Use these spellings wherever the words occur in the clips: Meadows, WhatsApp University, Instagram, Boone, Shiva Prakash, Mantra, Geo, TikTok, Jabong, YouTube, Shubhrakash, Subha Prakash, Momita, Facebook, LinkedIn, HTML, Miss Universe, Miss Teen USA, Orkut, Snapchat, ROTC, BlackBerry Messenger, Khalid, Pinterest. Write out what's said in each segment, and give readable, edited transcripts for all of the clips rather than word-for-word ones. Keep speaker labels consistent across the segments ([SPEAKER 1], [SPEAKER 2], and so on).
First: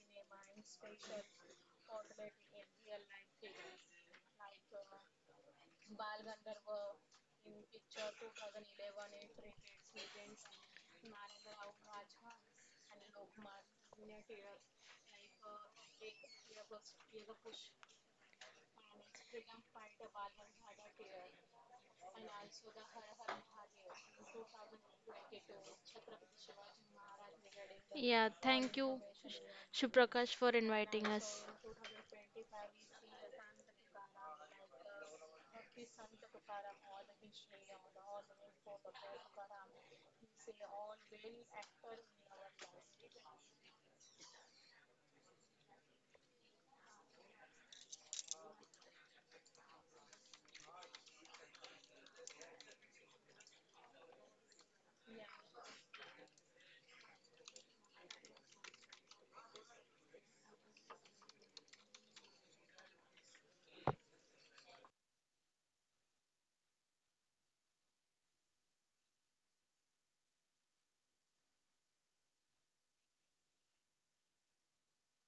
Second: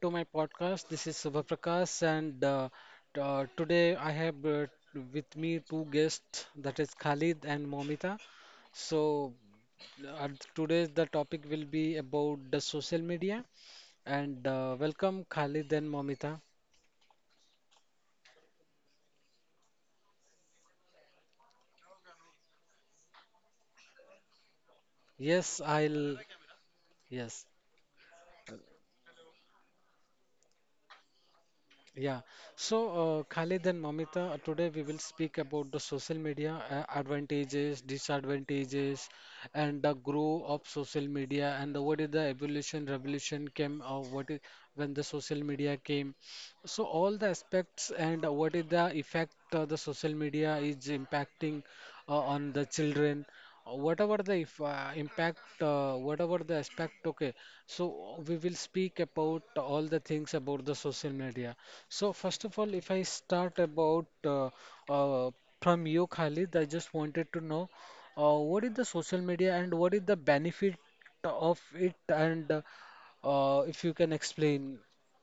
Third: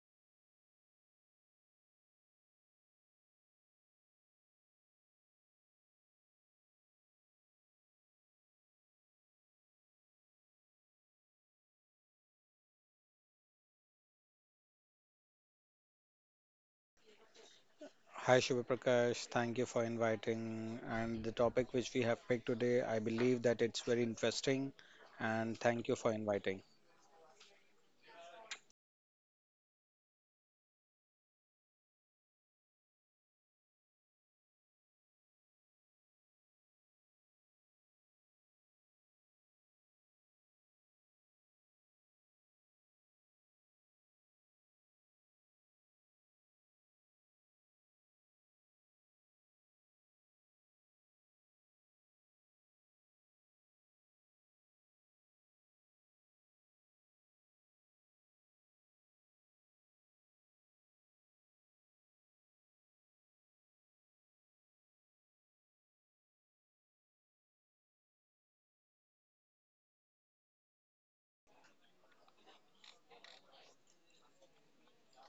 [SPEAKER 1] to my podcast. This is Subha Prakash, and today I have with me two guests, that is Khalid and Momita. So uh, today's the topic will be about the social media, and welcome Khalid and Momita.
[SPEAKER 2] Hi Shiva Prakash, thank you for inviting. And the topic which we have picked today, I believe that it's very interesting. And
[SPEAKER 1] Yes,
[SPEAKER 2] thank you for
[SPEAKER 1] I'll.
[SPEAKER 2] inviting.
[SPEAKER 1] Yes,
[SPEAKER 3] Yeah, Shubhrakash, for and
[SPEAKER 1] yeah. So, Khalid and Mamita, today we will speak about the social media advantages, disadvantages, and the growth of social media, and the, what is the evolution, revolution came, or what is when the social media came, so all the aspects and what is the effect the social media is impacting on the children, whatever the if, impact, whatever the aspect, okay. So we will speak about all the things about the social media. So first of all, if I start about uh, from you, Khalid, I just wanted to know what is the social media and what is the benefit of it, and if you can explain,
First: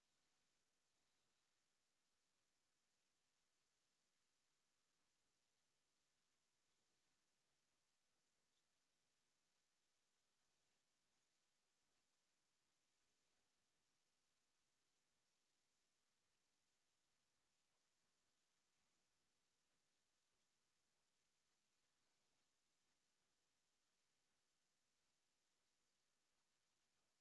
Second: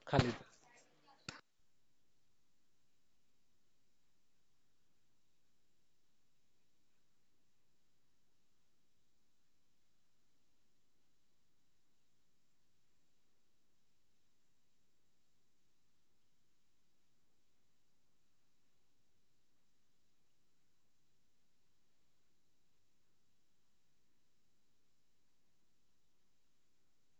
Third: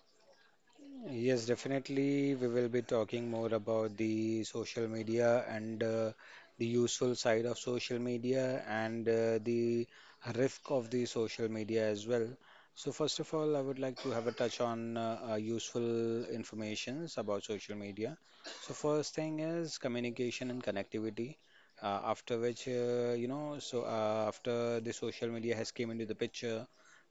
[SPEAKER 1] Khalid.
[SPEAKER 2] Yes, definitely. We will be talking more about the social media and the useful side of social media and the risk of the social media as well. So, first of all, I would like to have a touch on useful informations about social media. So, first thing is communication and connectivity. After which, you know, so after the social media has came into the picture,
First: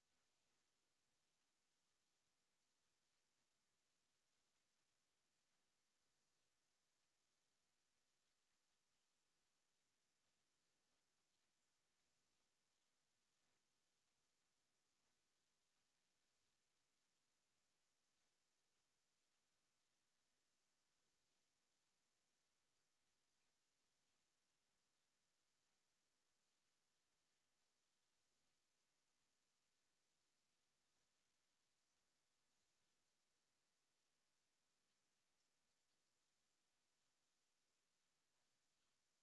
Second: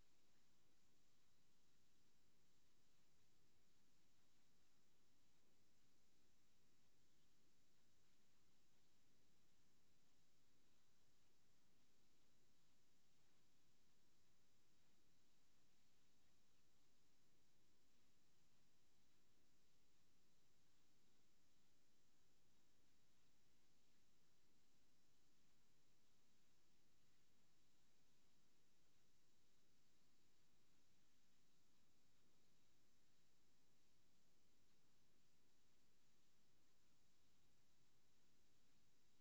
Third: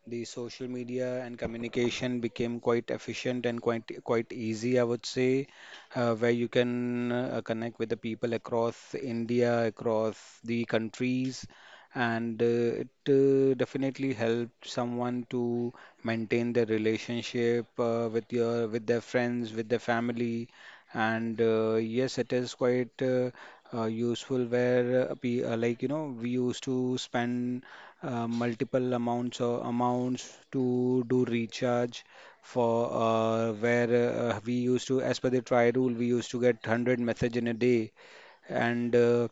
[SPEAKER 2] the social media and communication became quite efficient and quite easy, I would say, where you can connect with the people across India, across the countries, and it definitely helped someone to maintain their relationship with your with their friends, with their family, and yes, it is quite. Useful where like we used to spend multiple amounts to do recharge for where we used to, as per the try rule, we used to get 100 message in a day and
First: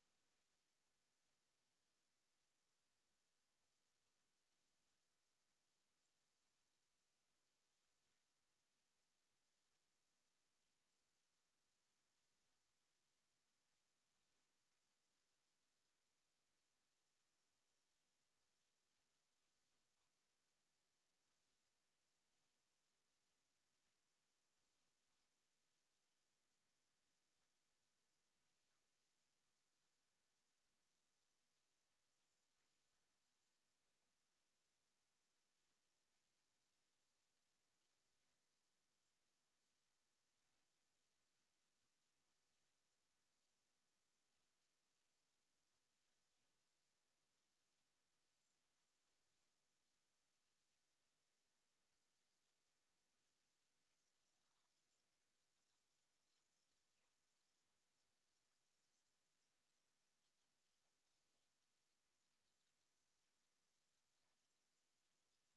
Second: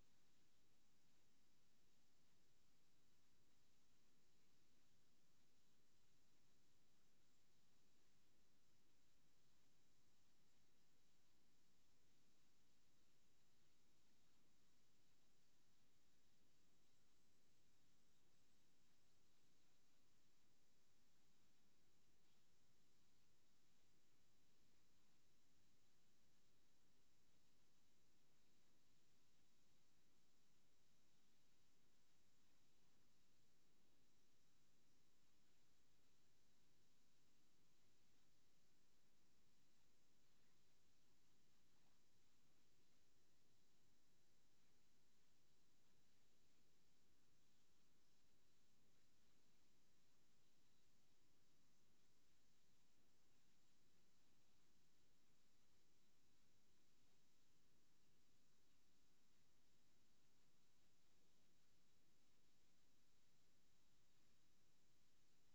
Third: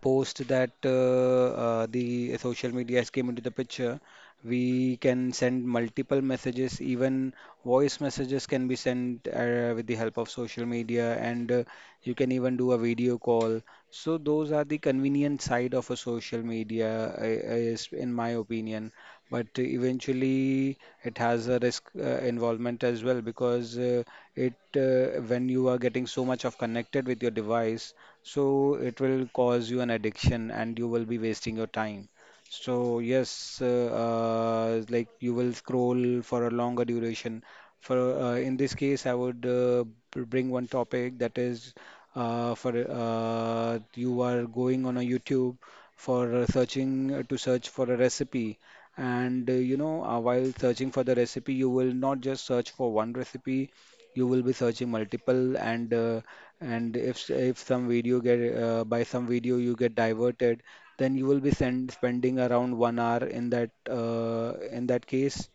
[SPEAKER 2] post that the social media has came into the picture, we can send multiple messages, even voice messages can be sent with the help of social media, and you can even do a video call. So those are the convenient side of a social media, is in my opinion. But eventually, it has a risk involvement as well, because it when you are getting so much of connected with your device, so it will cause you an addiction and you will be wasting your time. So yes, like you will scroll for a longer duration. For In this case, I would bring one topic, that is, for you are going on a YouTube for searching to search for a recipe. And while searching for the recipe, you will not just search for one recipe, you will be searching multiple, and if some video get by some video you get diverted, then you will be spending around 1 hour in that case,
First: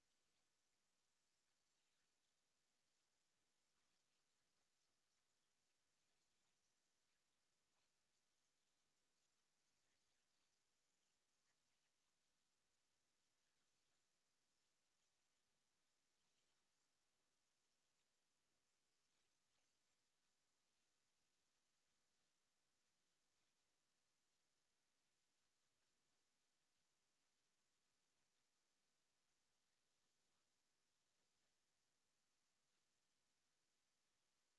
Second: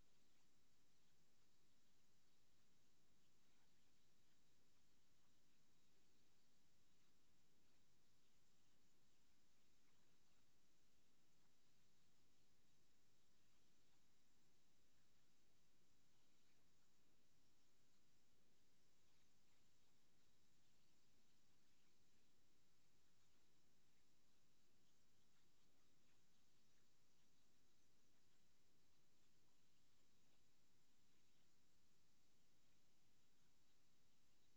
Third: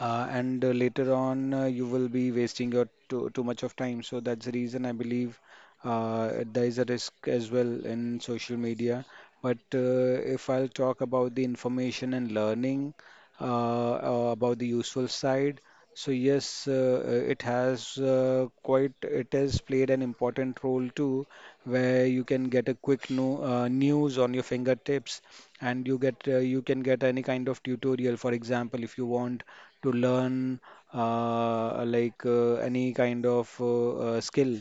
[SPEAKER 2] and later on you will be wasting your too much of time. So that's the reason, I believe, there is a risk as well in social media. But if I'll talk about the information and learning, uh, about the useful side, so yes, it has quite it has played an important role too, where you can get a quick no, news on your fingertips, and you get you can get any kind of tutorial. For example, if you want to learn like any kind of skill.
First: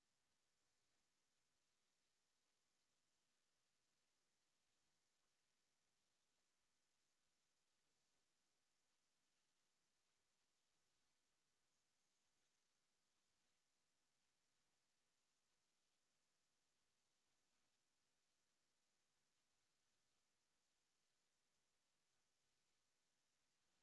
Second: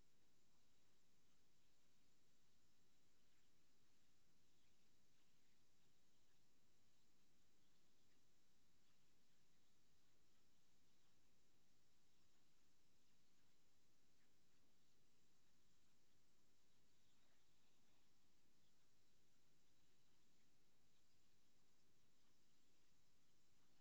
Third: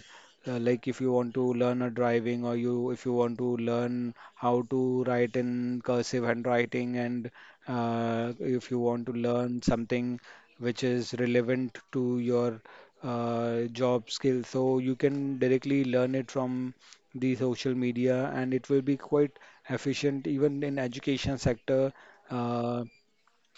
[SPEAKER 2] Like if you want to learn a driving, or you if you want to learn how to write in cursive handwriting, and if you want to learn something which is relevant to your job skill, so you can directly learn it from the social media, and it will be quite efficient. Even in education sector, uh,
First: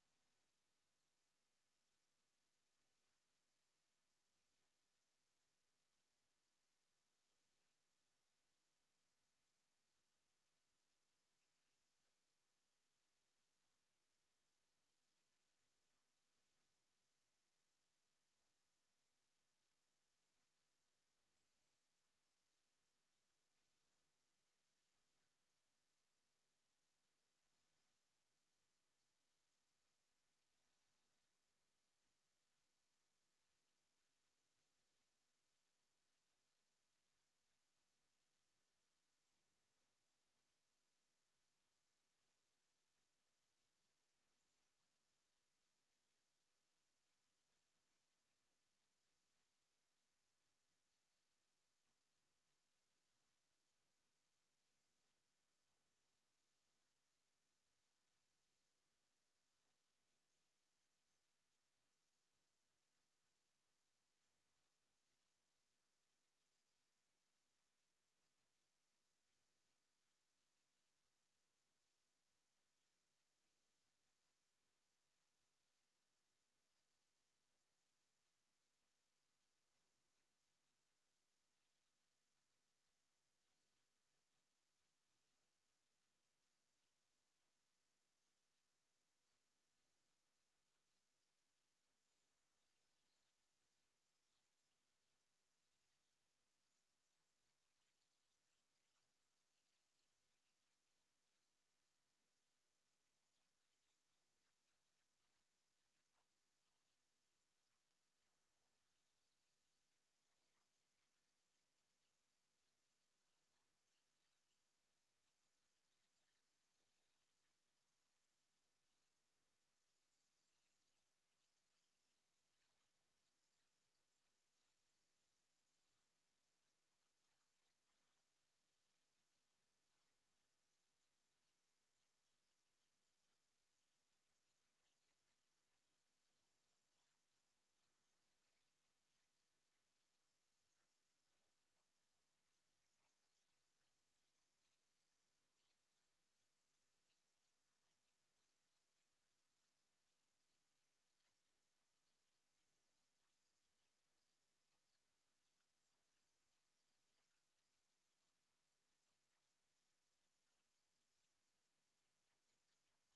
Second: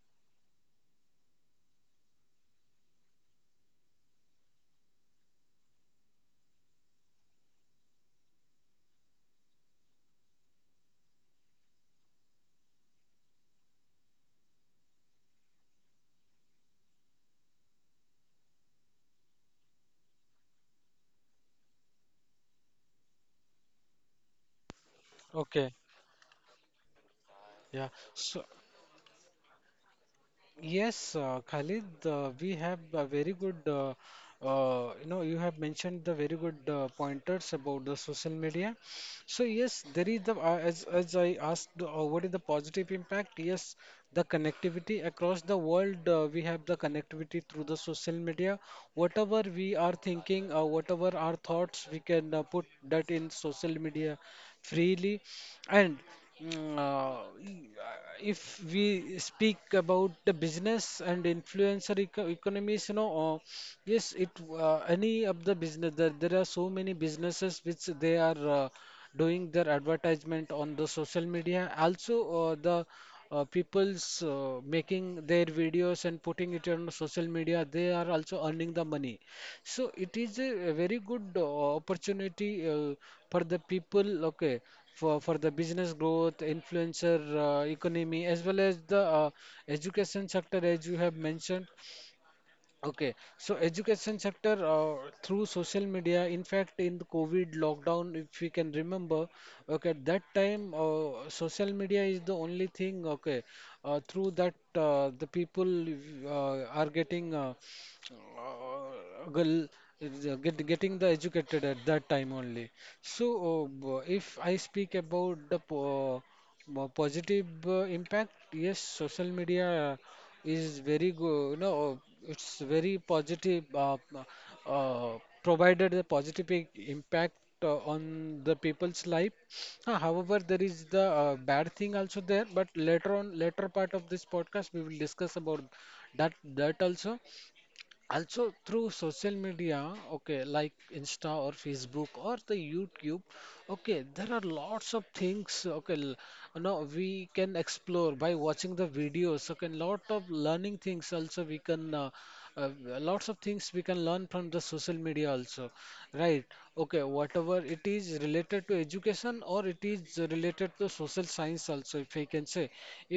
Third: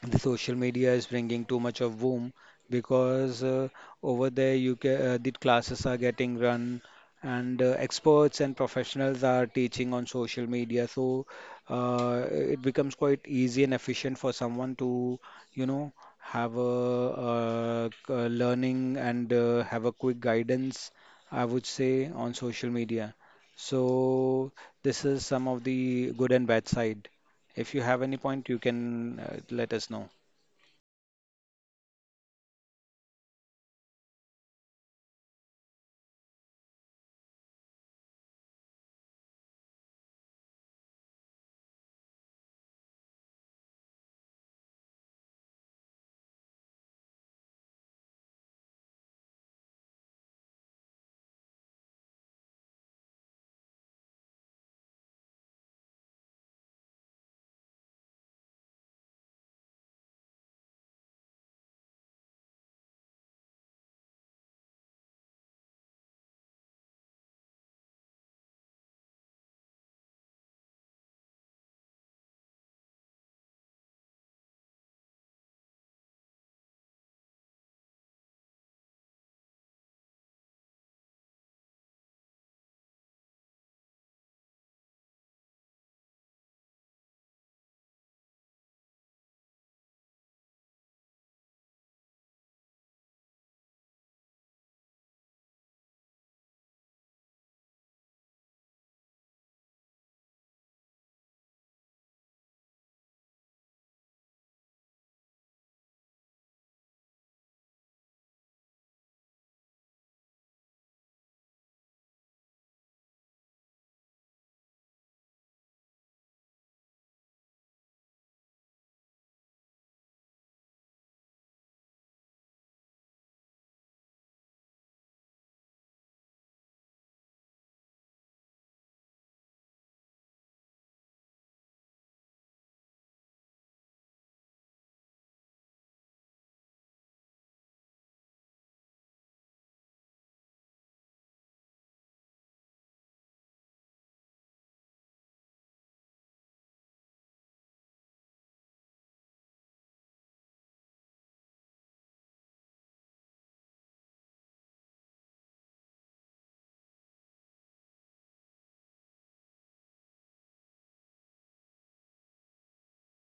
[SPEAKER 2] the social media is bringing too much of boom, because over there you the classes are getting run, and experts and professionals are teaching on social media, so it becomes quite easy and efficient for someone to, you know have a, learning, and have a quick guidance, I would say, on social media. So this is some of
[SPEAKER 1] Okay.
[SPEAKER 2] the good and bad side. If you have
[SPEAKER 1] Yeah.
[SPEAKER 2] any point, you
[SPEAKER 1] So
[SPEAKER 2] can let us know.
[SPEAKER 1] yes, Khalid, we have a very good. You know, you have mentioned the very good pointers about the social media. So yes, there is the as I asked, what is the positive impact? Yes, the connectivity across the world. We have the connectivity through the social media. Whatever we are thinking, whatever our thoughts, we can put that in social media freely and if we speak about the business and influencer economies, you know, yes, it any of the business there, there are so many businesses which they are doing their advertisement on the social media. Also, the people's making their videos and putting it on social media, they are also earning the money. So it is a very good opportunity for the people, okay, for the business growth, influencer economy, as well as the education sector, as you have mentioned. Okay, so education sector through social media. In fact, in the COVID lockdown, if we can remember, okay, at that time, social media is the only thing. Okay, through that, the people are getting. Girl is, getting the educated at that time only. So, if I speak about the positive impact, yes, social media is very good. No, it's very positive. Uh, Provided a positive impact on the people's life. However, there is the bad thing also there. But later on, later part of this podcast, we will discuss about that also, also through social media. Okay, like Insta or Facebook or the YouTube, okay, there are lots of things. Okay, no, we can explore by watching the videos. Okay, lot of learning things also we can uh, lots of things we can learn from the social media also, right. Okay, whatever it is related to education or it is related to social science also, if I can say,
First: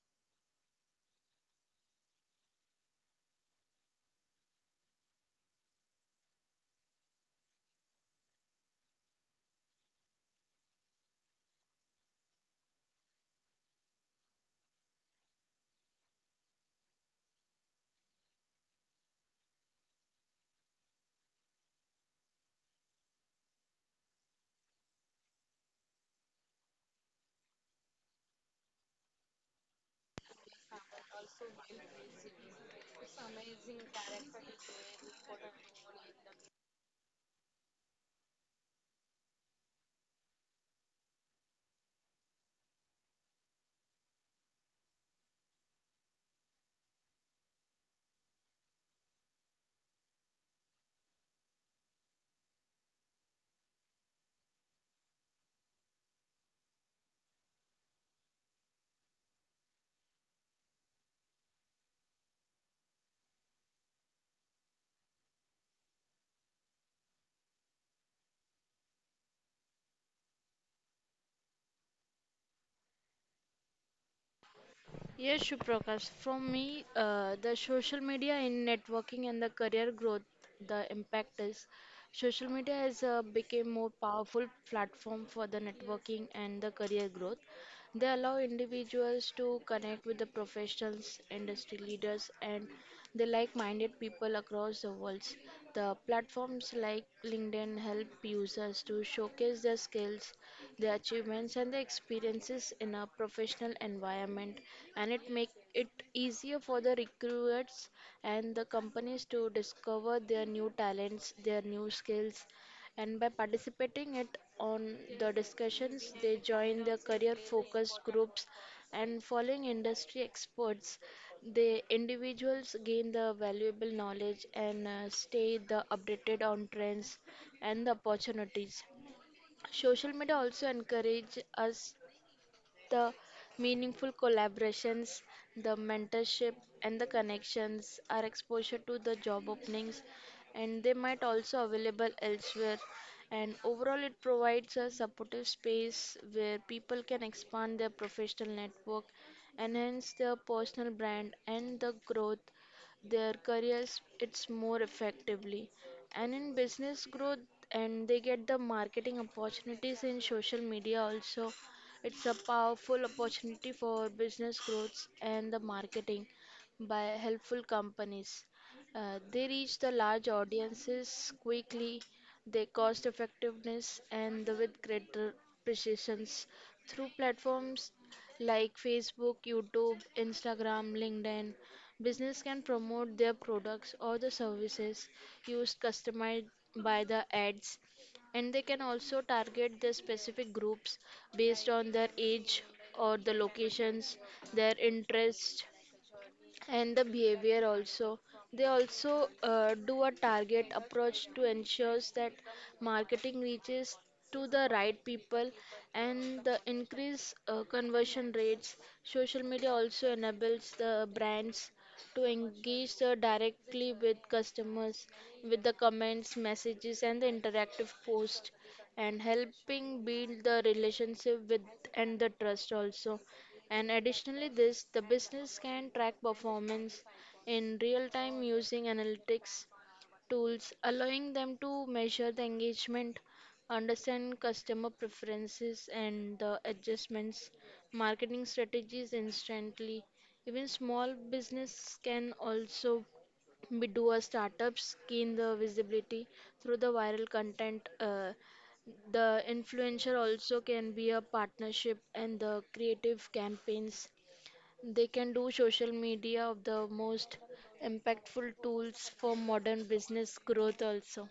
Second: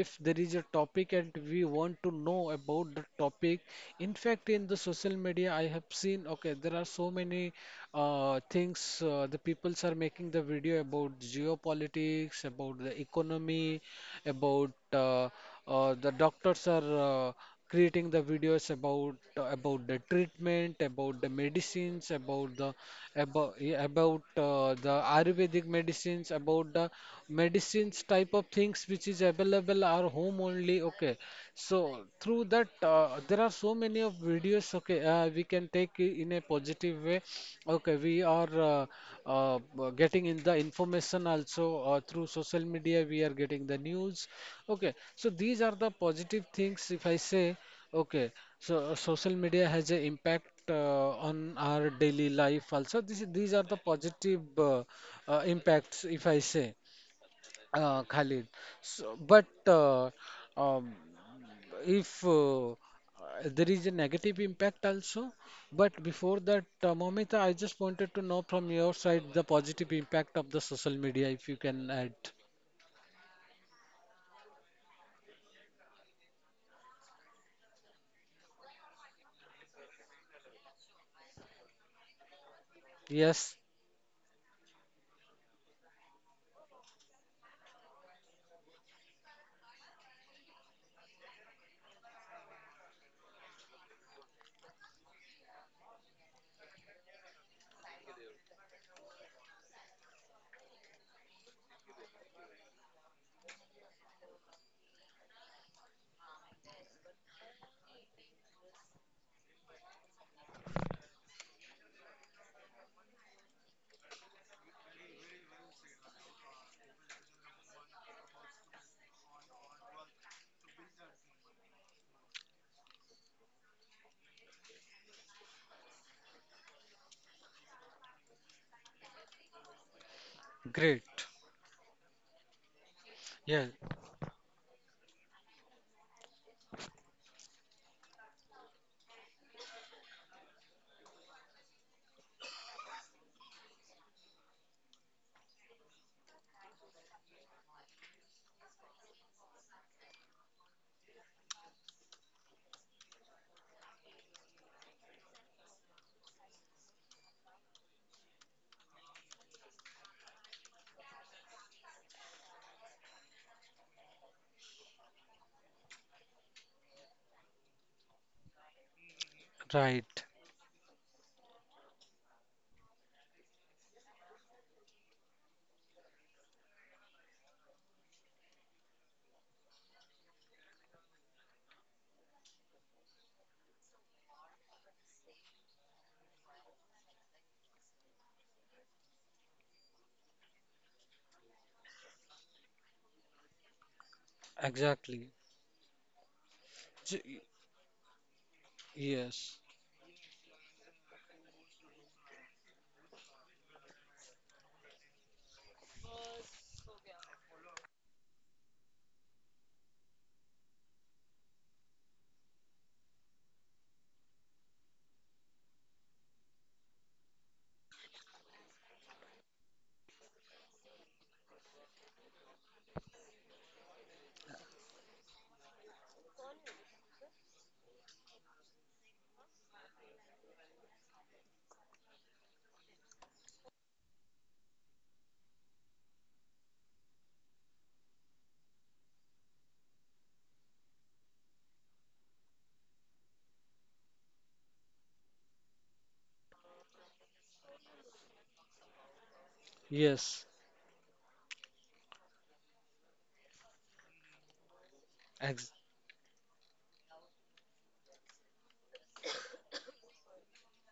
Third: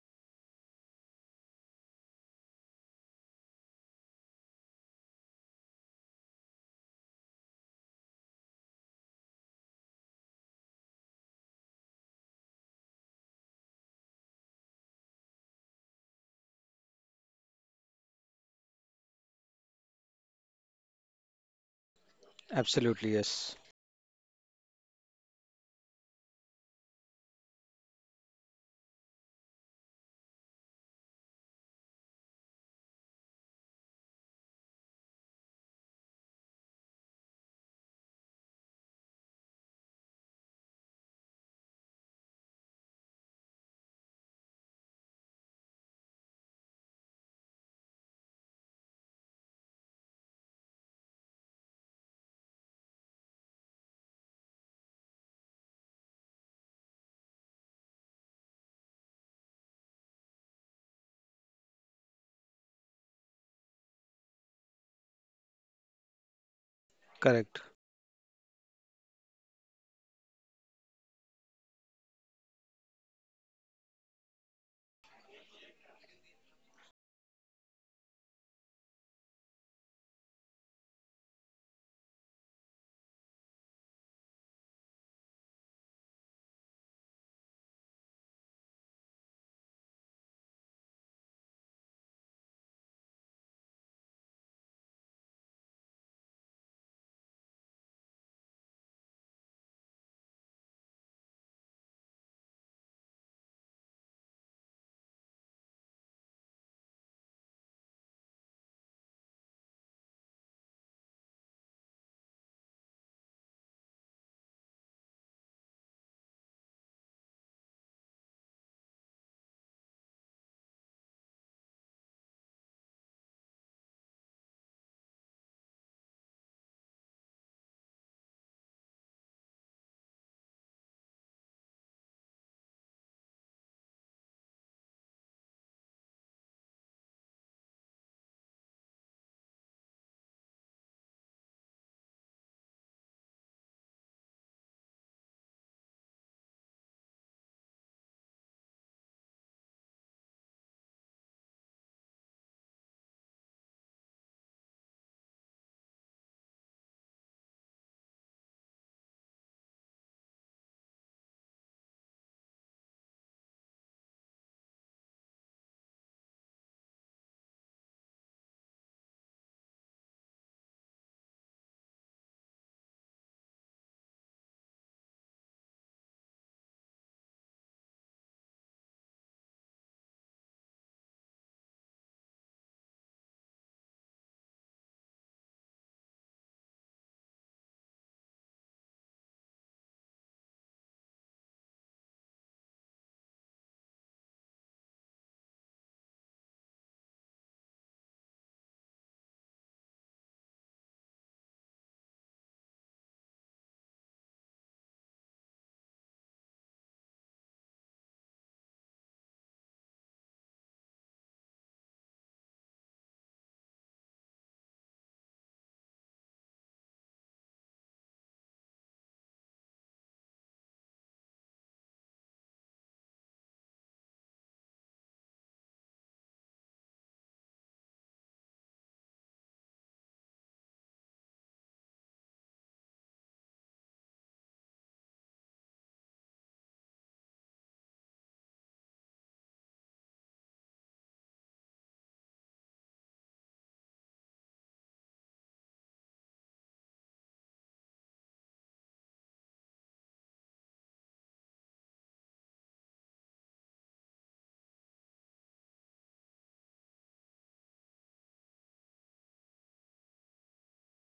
[SPEAKER 1] if there is a topic and we want to know about the topic. In fact, in the social media, I have seen, okay, there are so many things, the peoples are making the video about geopolitics, about the economy, about the doctors are creating the videos about the treatment, about the medicines, about the
[SPEAKER 2] Absolutely,
[SPEAKER 1] about,
[SPEAKER 2] yes.
[SPEAKER 1] yeah, about the Ayurvedic medicines, about the medicines type of things which is available are home only. Okay, so through that there are so many of videos. Okay, we can take it in a positive way. Okay, we are getting in the information also through social media. We are getting the news. Okay, so these are the positive things. If I say, okay, so social media has an impact on our daily life also. These are the positive impacts. If I say, Khalid. So, but um, if there is a negative impact also. But before that, Momita, I
[SPEAKER 2] Correct.
[SPEAKER 1] just wanted to know from your side the positive impact of the social media, if you can add.
[SPEAKER 3] yes, Shubhrakash. From me, the social media in networking and the career growth, the impact is social media has
[SPEAKER 1] Yes,
[SPEAKER 3] become more powerful platform for the networking and the career growth. They allow individuals to connect with the professionals, industry leaders, and the like-minded people across the world. The platforms like LinkedIn help users to showcase their skills, the achievements and the experiences in a professional environment, and it make it easier for the recruiters and the companies to discover their new talents, their new skills, and by participating it on the discussions they join their career focused groups and following industry experts, the individuals gain the valuable knowledge and stay the updated on trends and the opportunities. Social media also
[SPEAKER 1] great.
[SPEAKER 3] encourage us the
[SPEAKER 1] Yeah,
[SPEAKER 3] meaningful collaborations, the mentorship, and the connections are exposure to the job openings, and they might also available elsewhere. And overall, it provides a supportive space where people can expand their professional network, enhance their personal brand, and the growth their careers it's more effectively, and in business growth and they get the marketing opportunities in social media also. It's a powerful opportunity for business growth and the marketing by helpful companies. They reach the large
[SPEAKER 1] right.
[SPEAKER 3] audiences quickly, their cost effectiveness, and the with greater precisions through platforms like Facebook, YouTube, Instagram, LinkedIn. Business can promote their products or the services used customized by the ads, and they can also target the specific groups based on their age or the locations, their
[SPEAKER 1] Exactly.
[SPEAKER 3] interests, and the behavior
[SPEAKER 1] J-
[SPEAKER 3] also. They also
[SPEAKER 1] Yes,
[SPEAKER 3] do a target approach to ensures that marketing reaches to the right people and the increase conversion rates. Social media also enables the brands to engage directly with customers with the comments, messages and the interactive post, and helping build the relationship with and the trust also. And additionally this, the business can track performance in real time using analytics tools, allowing them to measure the engagement, understand customer preferences and the adjustments, marketing strategies instantly. Even small business can also be do a startups gain the visibility through the viral content, the influencer also
[SPEAKER 1] yes.
[SPEAKER 3] can be a partnership and the creative campaigns they can do social
[SPEAKER 1] Ex
[SPEAKER 3] media of the most impactful tools for modern business growth also.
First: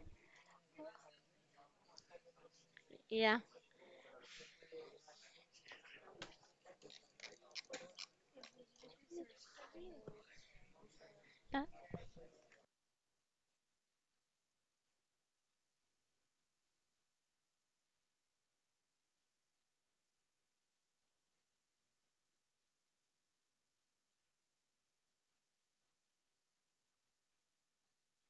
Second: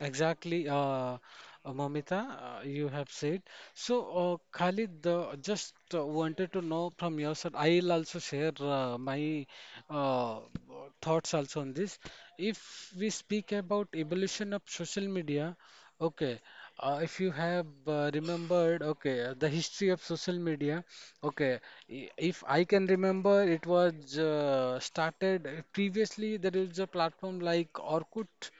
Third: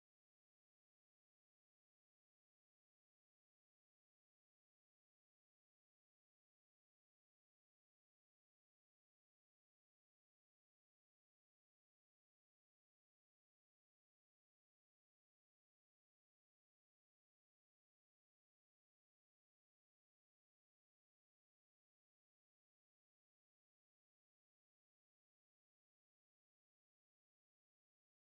[SPEAKER 1] Exactly, Momita, you have
[SPEAKER 3] Yeah.
[SPEAKER 1] said. So, Khalid, just wanted to know from your side. I'll also share my uh, thoughts also on
[SPEAKER 3] Yeah.
[SPEAKER 1] this. If we speak about evolution of social media, okay, if you have remembered, okay, the history of social media, okay, if I can remember, it was started previously. There is a platform like Orkut.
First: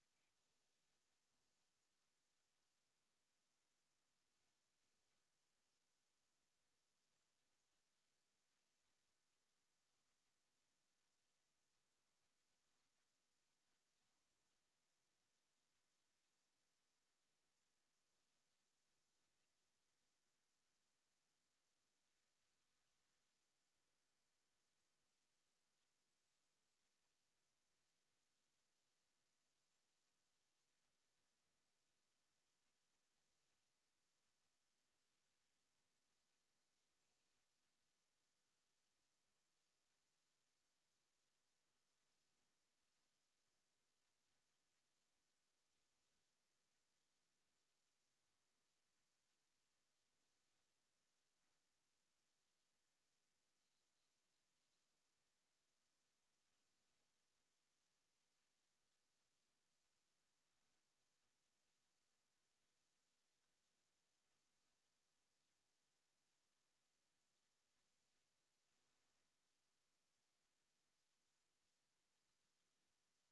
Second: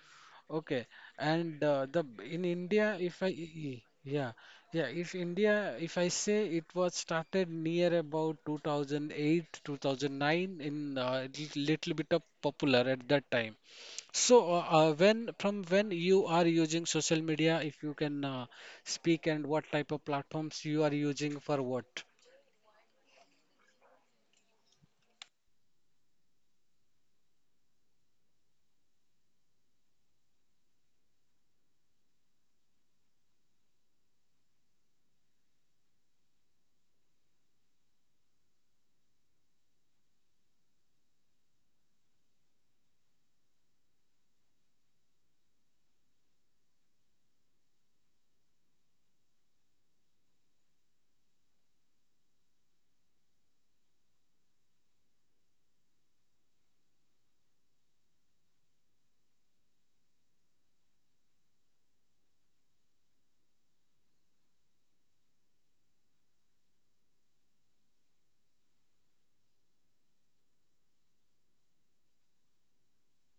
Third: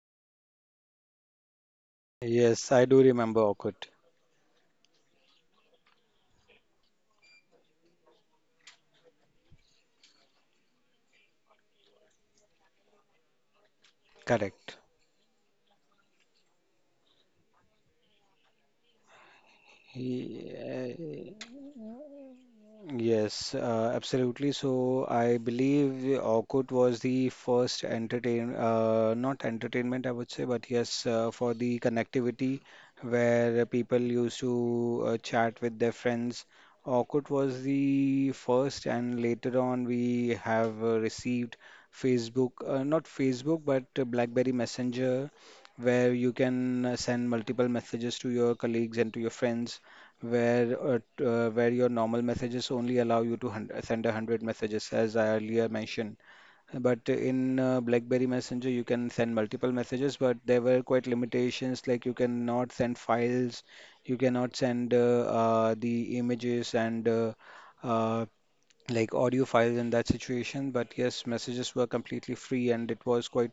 [SPEAKER 1] Okay, and the in
[SPEAKER 2] Yes, I
[SPEAKER 1] India,
[SPEAKER 2] do
[SPEAKER 1] if I
[SPEAKER 2] remember
[SPEAKER 1] e- e,
[SPEAKER 2] Orkut.
[SPEAKER 1] yeah yeah, if India, if I say, it was started near about 2008, 2009 in uh, little bit of popular at that time. So
[SPEAKER 2] Correct.
[SPEAKER 1] when from when you are using social media, if you can speak, and what type of
[SPEAKER 2] He,
[SPEAKER 1] platforms you are
[SPEAKER 2] eh,
[SPEAKER 1] using for what?
[SPEAKER 2] Yes, absolutely. So I believe Orkut was the first entertain, not entertainment, I would say, but yes, for the connectivity, where people used to chat with their friends. Orkut was the first, and later on we have received Facebook, not Facebook, but BlackBerry Messenger, where you can send multiple messages to your colleagues and to your friends, where where your normal messages only allow you to send a hundred messages, as I earlier mentioned. But in BlackBerry Messenger, you can send multiple messages, but there were quite limitations, like you cannot send files, you cannot send the images and uh, like audio files in that situation. But yes, messages were completely free and it was quite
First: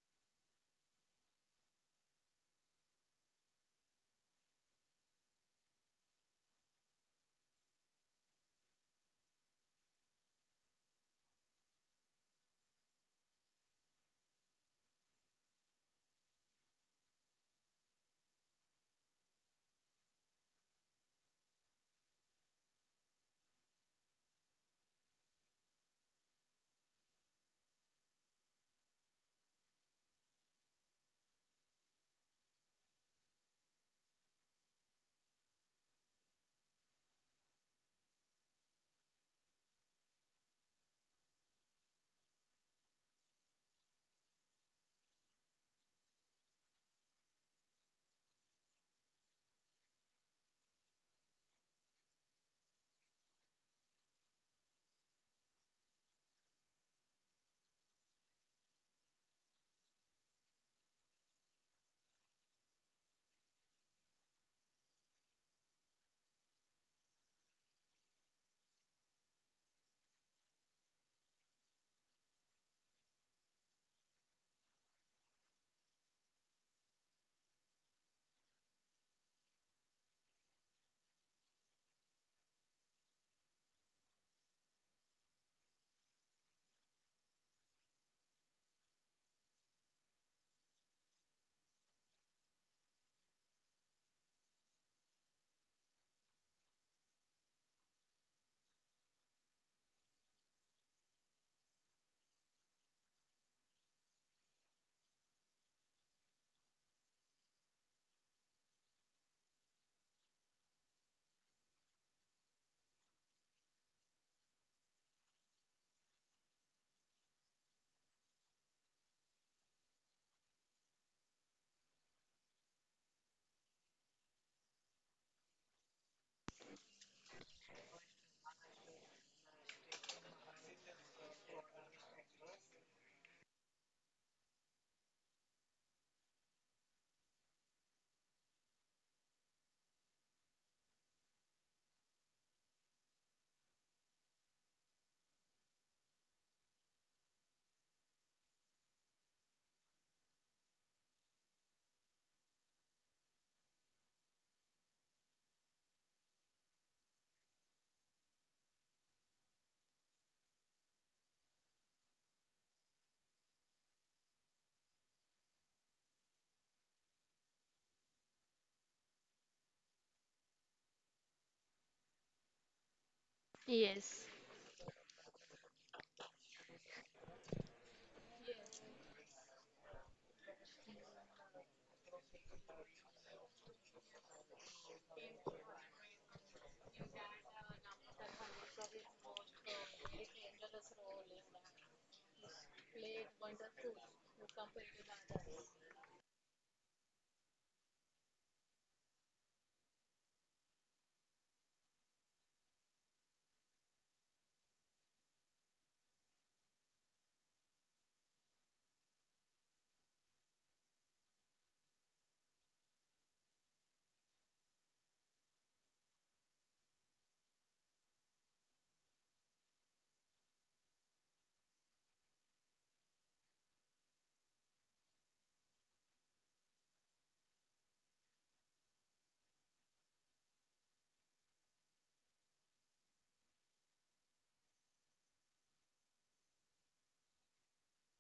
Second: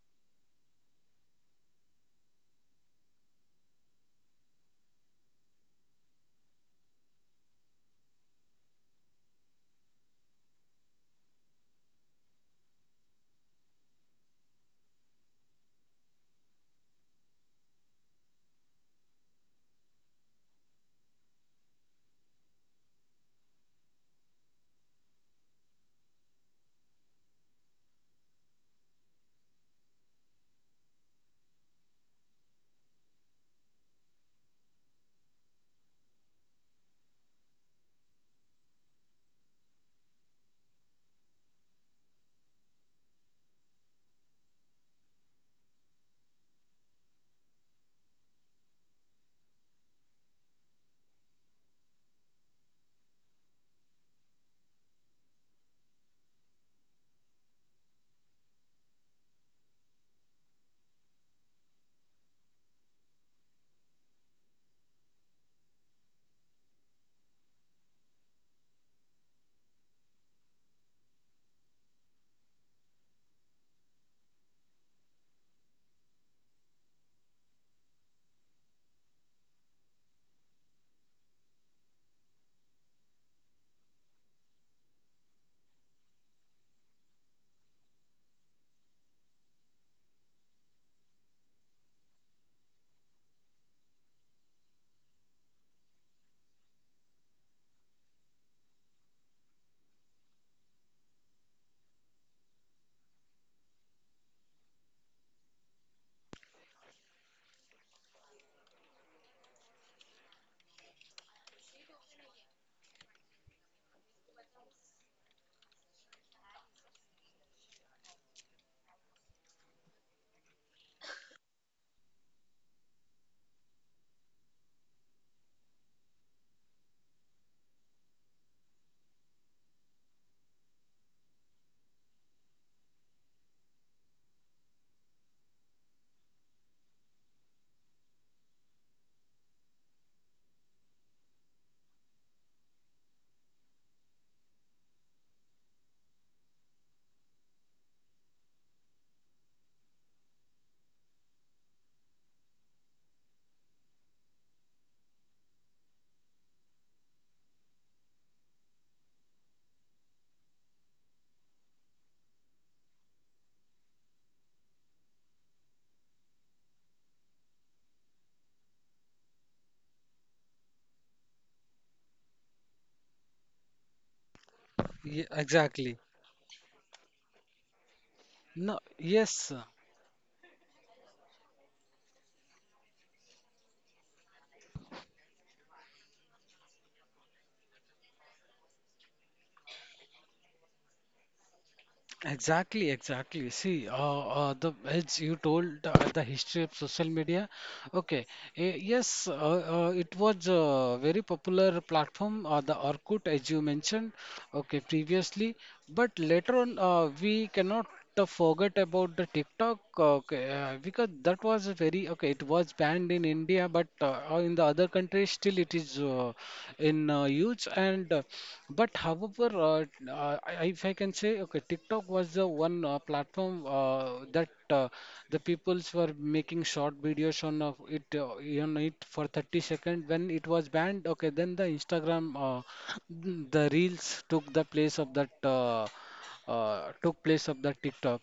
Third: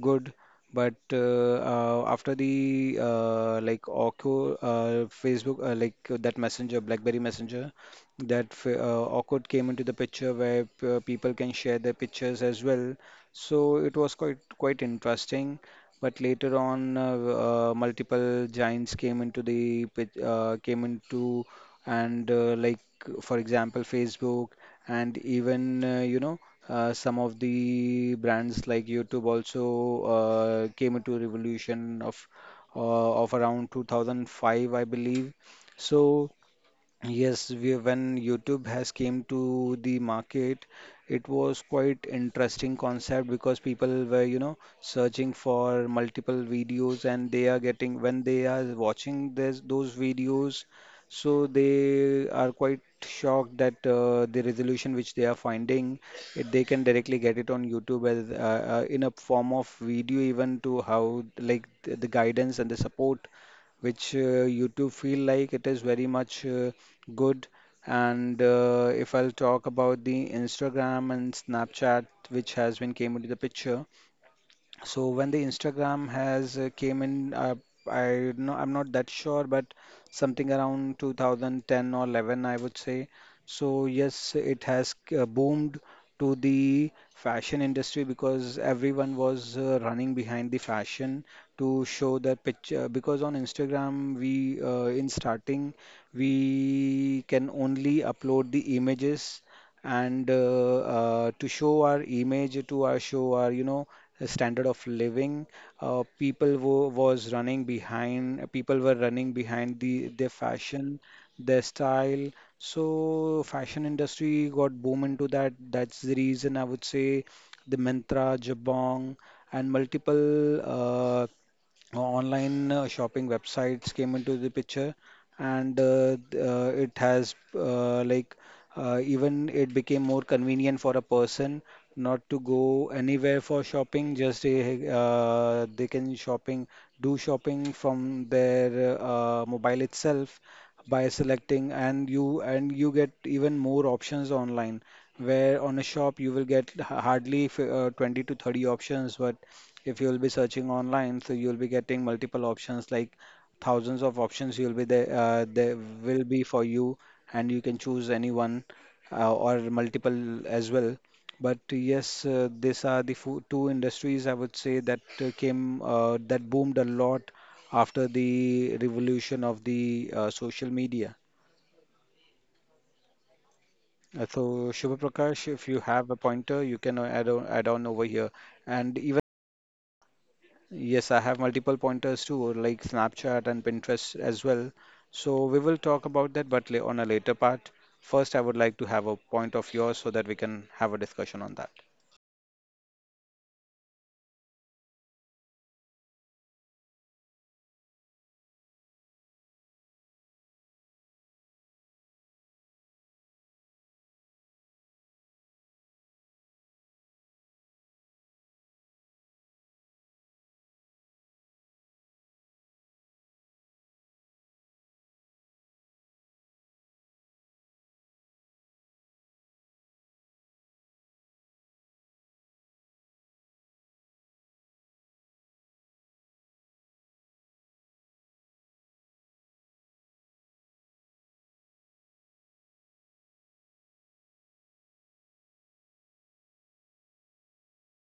[SPEAKER 2] good. But after the like Orkut, Facebook, like that Messenger, BlackBerry Messenger, Orkut came into the picture, where people can share their pictures as well. So it was quite interesting. But later on, multiple giants came into came into, and like, for example, Facebook, and even some of the brands like YouTube also came into revolution of around 2005, I believe. So yes, when YouTube has came to the market, it was quite interesting concept, because people were, searching for multiple videos, and they are getting, when they are watching those videos, so they are quite shocked that the resolution which they are finding, they can directly get it on YouTube as in a form of video, even to how like the guidance and the support which you do feel like it is very much good. And if I'll talk about the Instagram and Snapchat, which has been came into the picture, so when the Instagram has came in, I'm not that sure, but something around 2010 or 11, I would say. So yes, it has boomed to the fashion industry, because everyone was running behind the fashion, to show their picture. Because on Instagram, we in starting we can only upload the images, and to show our image to our, show our, standard of living. People were running behind their fashion, their style. So fashion industry got boom into that. That's the reason, I would say, the Mantra, Jabong, and multiple online shopping websites came into the picture, and it has even it became more convenient for a person, not to go anywhere for shopping, just they can shopping do shopping from their mobile itself, by selecting, and you get even more options online, where on a shop you will get hardly 20 to 30 options, but if you'll be searching online, so you'll be getting multiple options, like thousands of options there will be for you, and you can choose any one, or multiple as well. But yes, these are the fo two industries, I would say, that came that boomed a lot after the revolution of the social media.
[SPEAKER 3] Yes.
[SPEAKER 2] So Shubha
[SPEAKER 1] Yeah,
[SPEAKER 2] Prakash, if you
[SPEAKER 1] exactly.
[SPEAKER 2] have a pointer, you can add on over here.
[SPEAKER 1] No,
[SPEAKER 2] And
[SPEAKER 1] yes.
[SPEAKER 2] Yes, I have multiple pointers too, like Snapchat and Pinterest as well. So we will talk about that, but on a later part. First, I would like to have a point of yours, so that we can have a discussion on that.
[SPEAKER 1] Exactly, exactly. See, the as you told the history of social media, okay, eh, yes, it was a very popular platform, the Orkut, as you mentioned, okay, previously, but later on, we cannot the forget about the TikTok, okay, because that was a very, okay. It was banned in India, but in the other countries still it is in use. And but however, if I can say, okay, TikTok was the one platform that the peoples were making short videos on it for 30 seconds. When it was banned, okay, then the Instagram, the reels took the place of that. Took place of the TikTok.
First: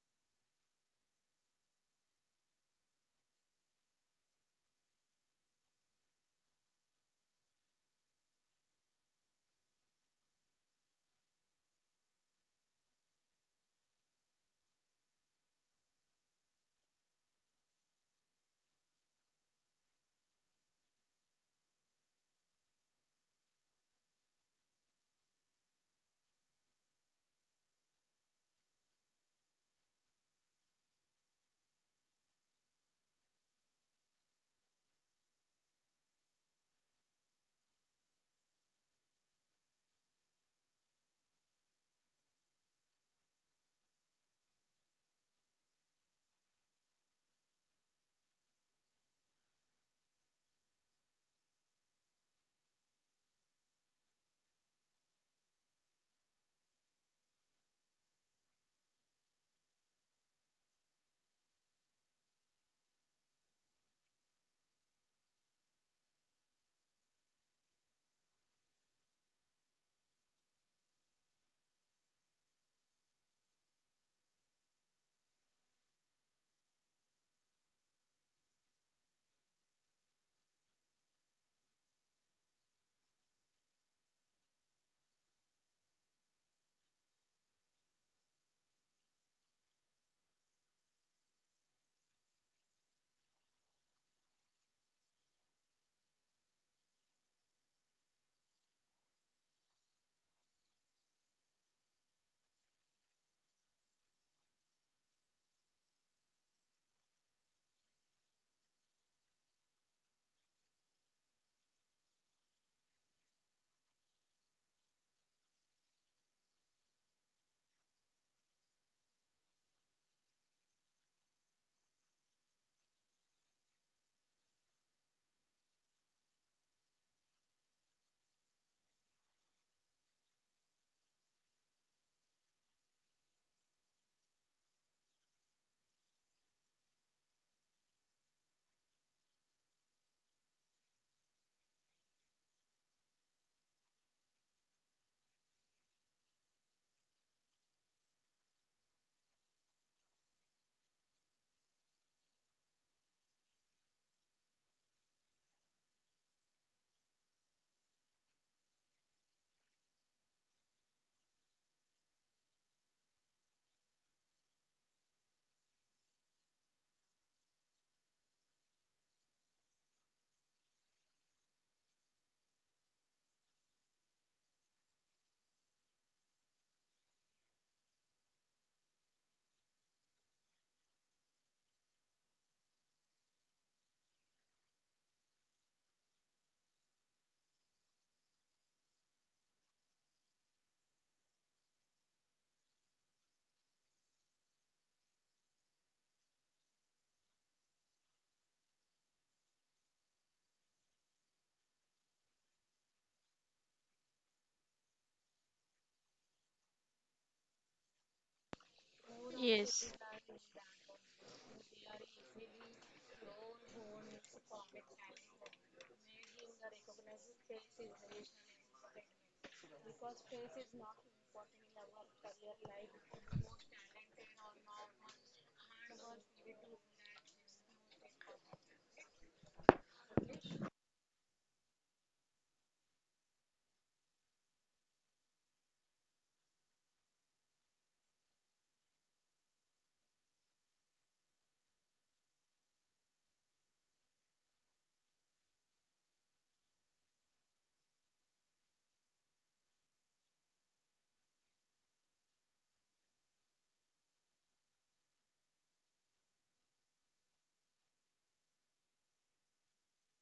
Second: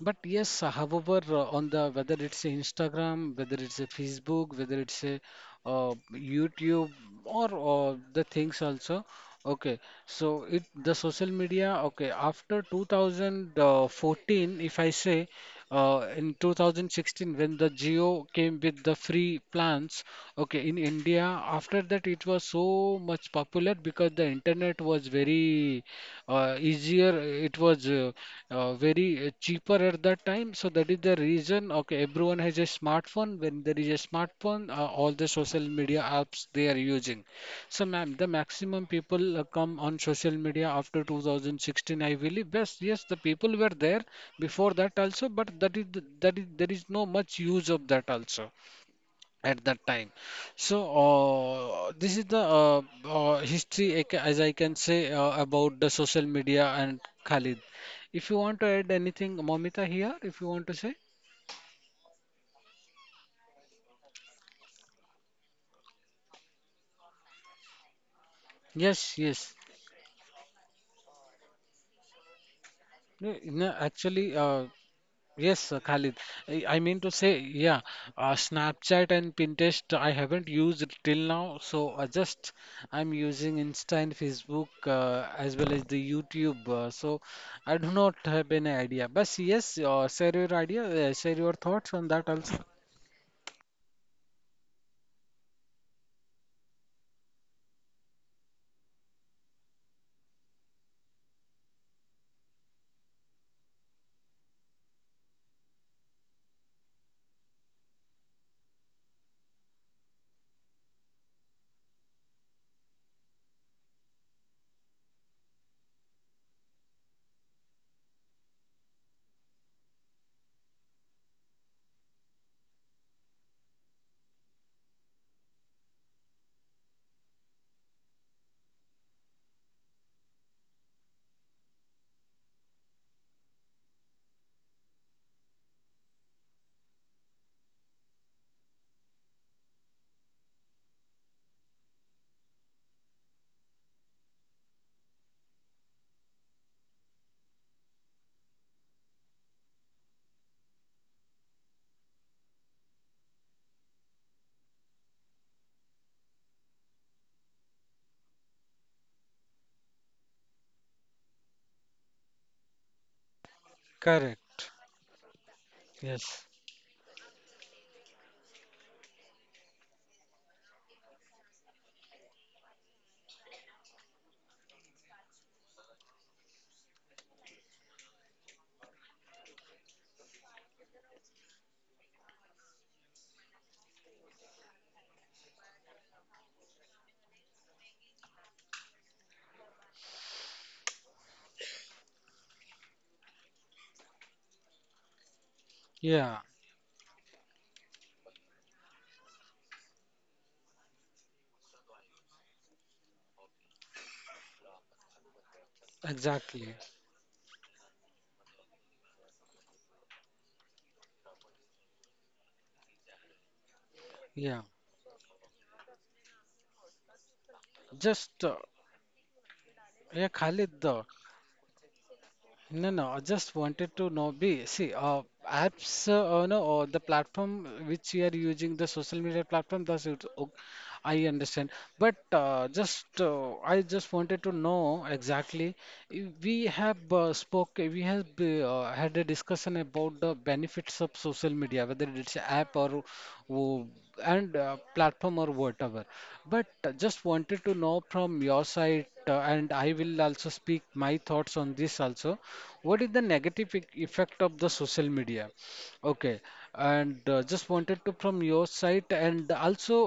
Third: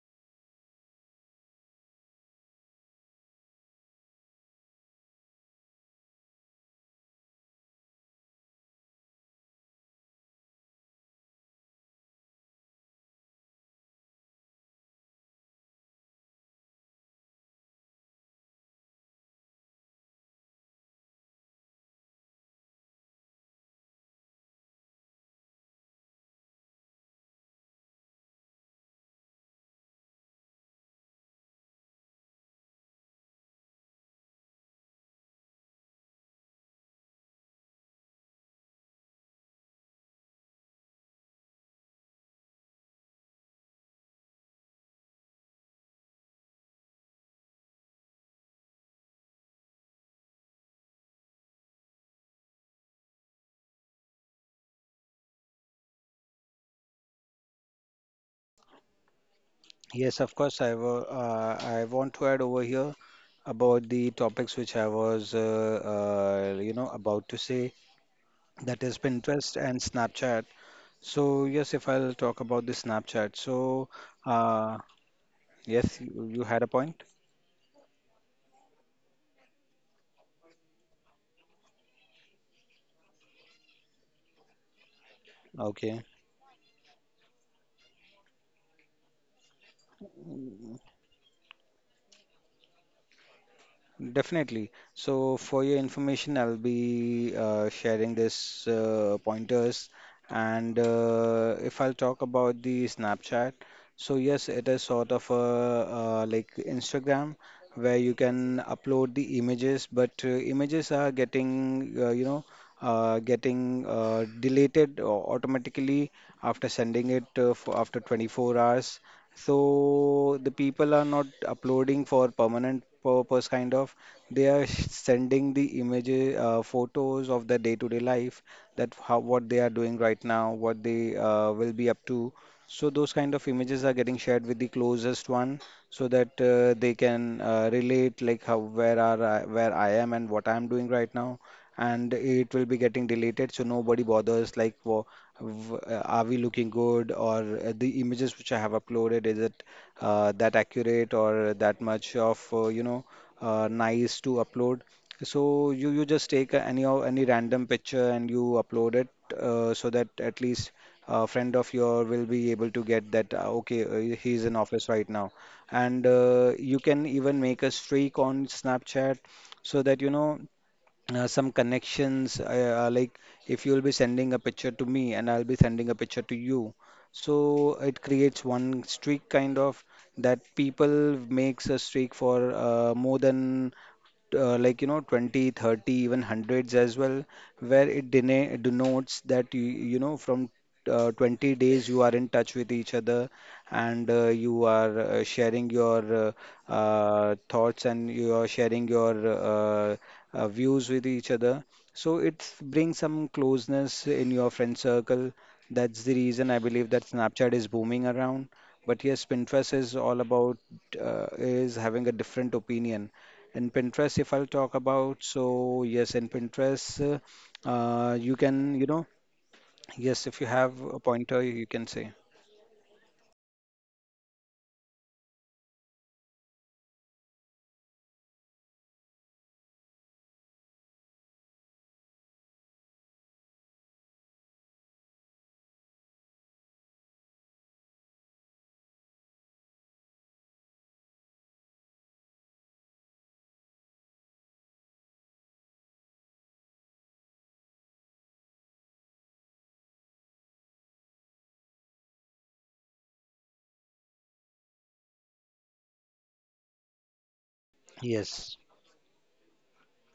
[SPEAKER 1] But yes, however, on the whether it's a Instagram, whether it's a Facebook, whether it's a YouTube or the things also. Okay, so it the social media. Okay, after 2014, if I say, in 2016 when the Geo came with the free plans, okay, in India. After that, it was so much popular because the internet was very easier, it was very cheaper at that time. So that is the reason, okay, everyone has a smartphone. When there is a smartphone, all the social media apps they are using. So, ma'am, the maximum people come on social media after 2016, I believe. Yes, yes, the people were there before that also, but that is there is no much use of that also at that time. So, this is the history, as I can say, about the social media and Khalid. If you want to add anything, Momita here,
[SPEAKER 2] Yes,
[SPEAKER 1] if
[SPEAKER 2] of
[SPEAKER 1] you want
[SPEAKER 2] course.
[SPEAKER 1] to say.
[SPEAKER 2] I want to add over here about the topics which I was, about to say. That is
[SPEAKER 1] Yes, yes.
[SPEAKER 2] Pinterest and Snapchat. So yes, if I'll talk about the Snapchat.
[SPEAKER 1] No, no,
[SPEAKER 2] So
[SPEAKER 1] actually,
[SPEAKER 2] uh,
[SPEAKER 1] yes,
[SPEAKER 2] yes,
[SPEAKER 1] Khalid.
[SPEAKER 2] you had a
[SPEAKER 1] I
[SPEAKER 2] point.
[SPEAKER 1] mean to say, yeah, Snapchat and Pinterest I haven't used it till now, so I just I'm using Insta and Facebook as well as
[SPEAKER 2] Okay.
[SPEAKER 1] the YouTube. So I do not have any idea. But yes, share your idea, share your thoughts on that also.
[SPEAKER 2] Definitely. So, for your information, I'll be sharing this pointers. And if I'll talk about the Snapchat, so yes, it is sort of a like Instagram, where you can upload the images, but images are getting deleted automatically after sending it, for after 24 hours. So the people are not uploading for permanent purpose, kind of. They are sending the images, photos of their day-to-day life, that how what they are doing right now, what they will be up to. So those kind of images are getting shared with the closest one, so that they can relate like how where are I, where I am and what I am doing right now, and it will be getting deleted, so nobody bothers like are we looking good, or the images which I have uploaded, is it that accurate or that much of nice to upload? So you just take any of any random picture and you upload it, so that at least a friend of your will be able to get that, okay, he's in
[SPEAKER 1] Correct.
[SPEAKER 2] office right now. And
[SPEAKER 1] Yes.
[SPEAKER 2] you can even make a streak on Snapchat so that some connections, like if you'll be sending a picture to me and I'll be sending a picture to you, so it creates one streak kind of, that people makes a streak for more than, like, you know, 20, 30, even hundreds as well, where it denotes that you know, from 20 days you are in touch with each other, and you are sharing your
[SPEAKER 1] Yeah.
[SPEAKER 2] thoughts, and you are sharing your uh, views with each other. So it brings some closeness in your friend circle. That's the reason I
[SPEAKER 1] Exactly.
[SPEAKER 2] believe that Snapchat is booming around. But yes,
[SPEAKER 3] Yes.
[SPEAKER 2] Pinterest is all about, is having a different opinion. In Pinterest, if I'll
[SPEAKER 1] Yeah.
[SPEAKER 2] talk about, so yes, in Pinterest, you
[SPEAKER 1] Just
[SPEAKER 2] can, you know, yes, if
[SPEAKER 1] yeah,
[SPEAKER 2] you have a
[SPEAKER 1] Khalid.
[SPEAKER 2] pointer, you can say.
[SPEAKER 1] No, no, I just wanted to know, B, see, apps, no, or the platform which you are using, the social media platform, that's it. O- I understand. But I just wanted to know exactly. We have we have had a discussion about the benefits of social media, whether it's app or w- and platform or whatever. But just wanted to know from your side, and I will also speak my thoughts on this also. What is the negative effect of the social media? Okay, and just wanted to from
[SPEAKER 2] Yes,
[SPEAKER 1] your side, and also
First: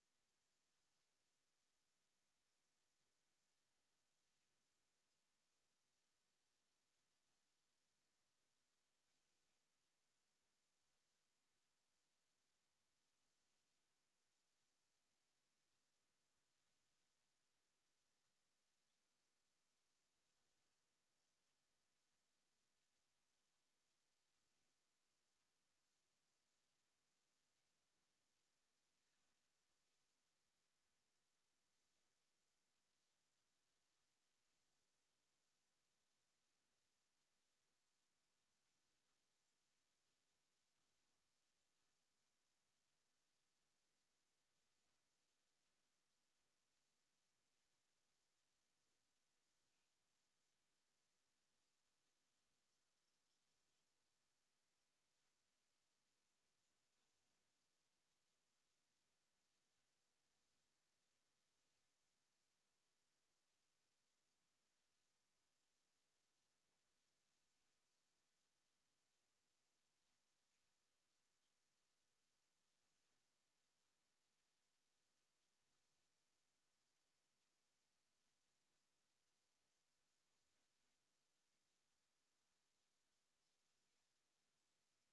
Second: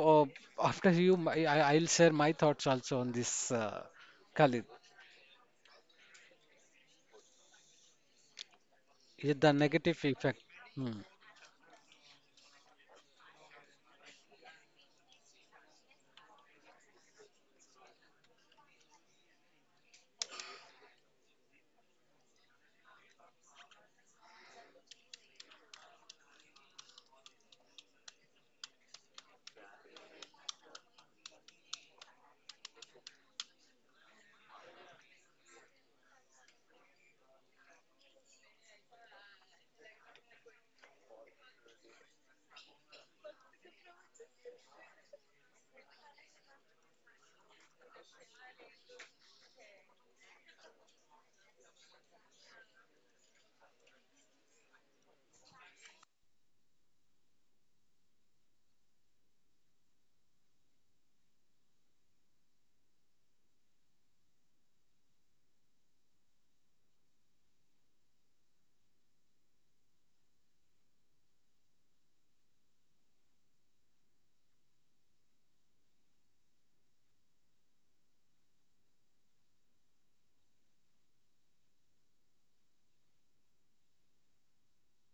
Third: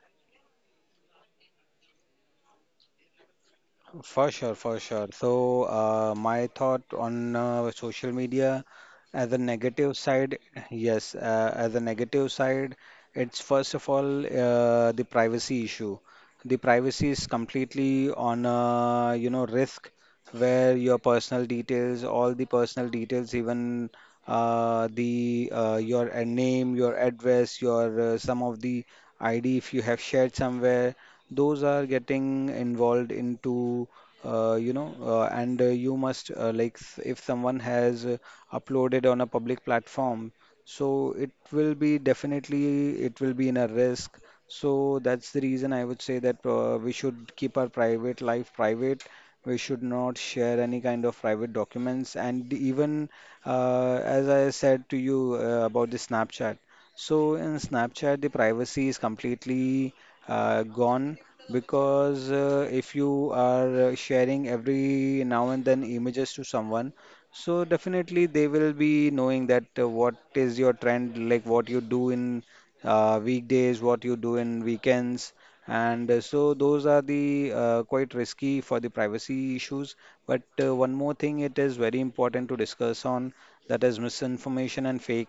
[SPEAKER 1] after you, my, I, I'll share my thoughts also on this,
[SPEAKER 2] for sure,
[SPEAKER 1] Khalid.
[SPEAKER 2] for sure. So, my thought on social media. At the
[SPEAKER 1] Yeah, the
[SPEAKER 2] negative
[SPEAKER 1] negative
[SPEAKER 2] side,
[SPEAKER 1] effect. Hmm.
[SPEAKER 2] yes, at the negative side, it's first of all the privacy issue. The privacy is completely on a, you know, risk, where your personal details, all the personal details, even the your name, your address, your some of the ID if you have shared somewhere, those are getting involved into, and you must, like, if someone has uploaded on a public platform. So it will be definitely, it will be in a risk. So that's the reason I would say that we should keep our private life private. We should not share any kind of private documents. And even, as I said to you about the Snapchat. So in Snapchat, the privacy is completely gone, because if you are sharing every now and then images to someone, so definitely they will be knowing that what is your trend, like what you do in weekdays, what you do in weekends, and so those are the, quite risky for the privacy issues. But one more thing, it is very important to discuss on, that is misinformation and fake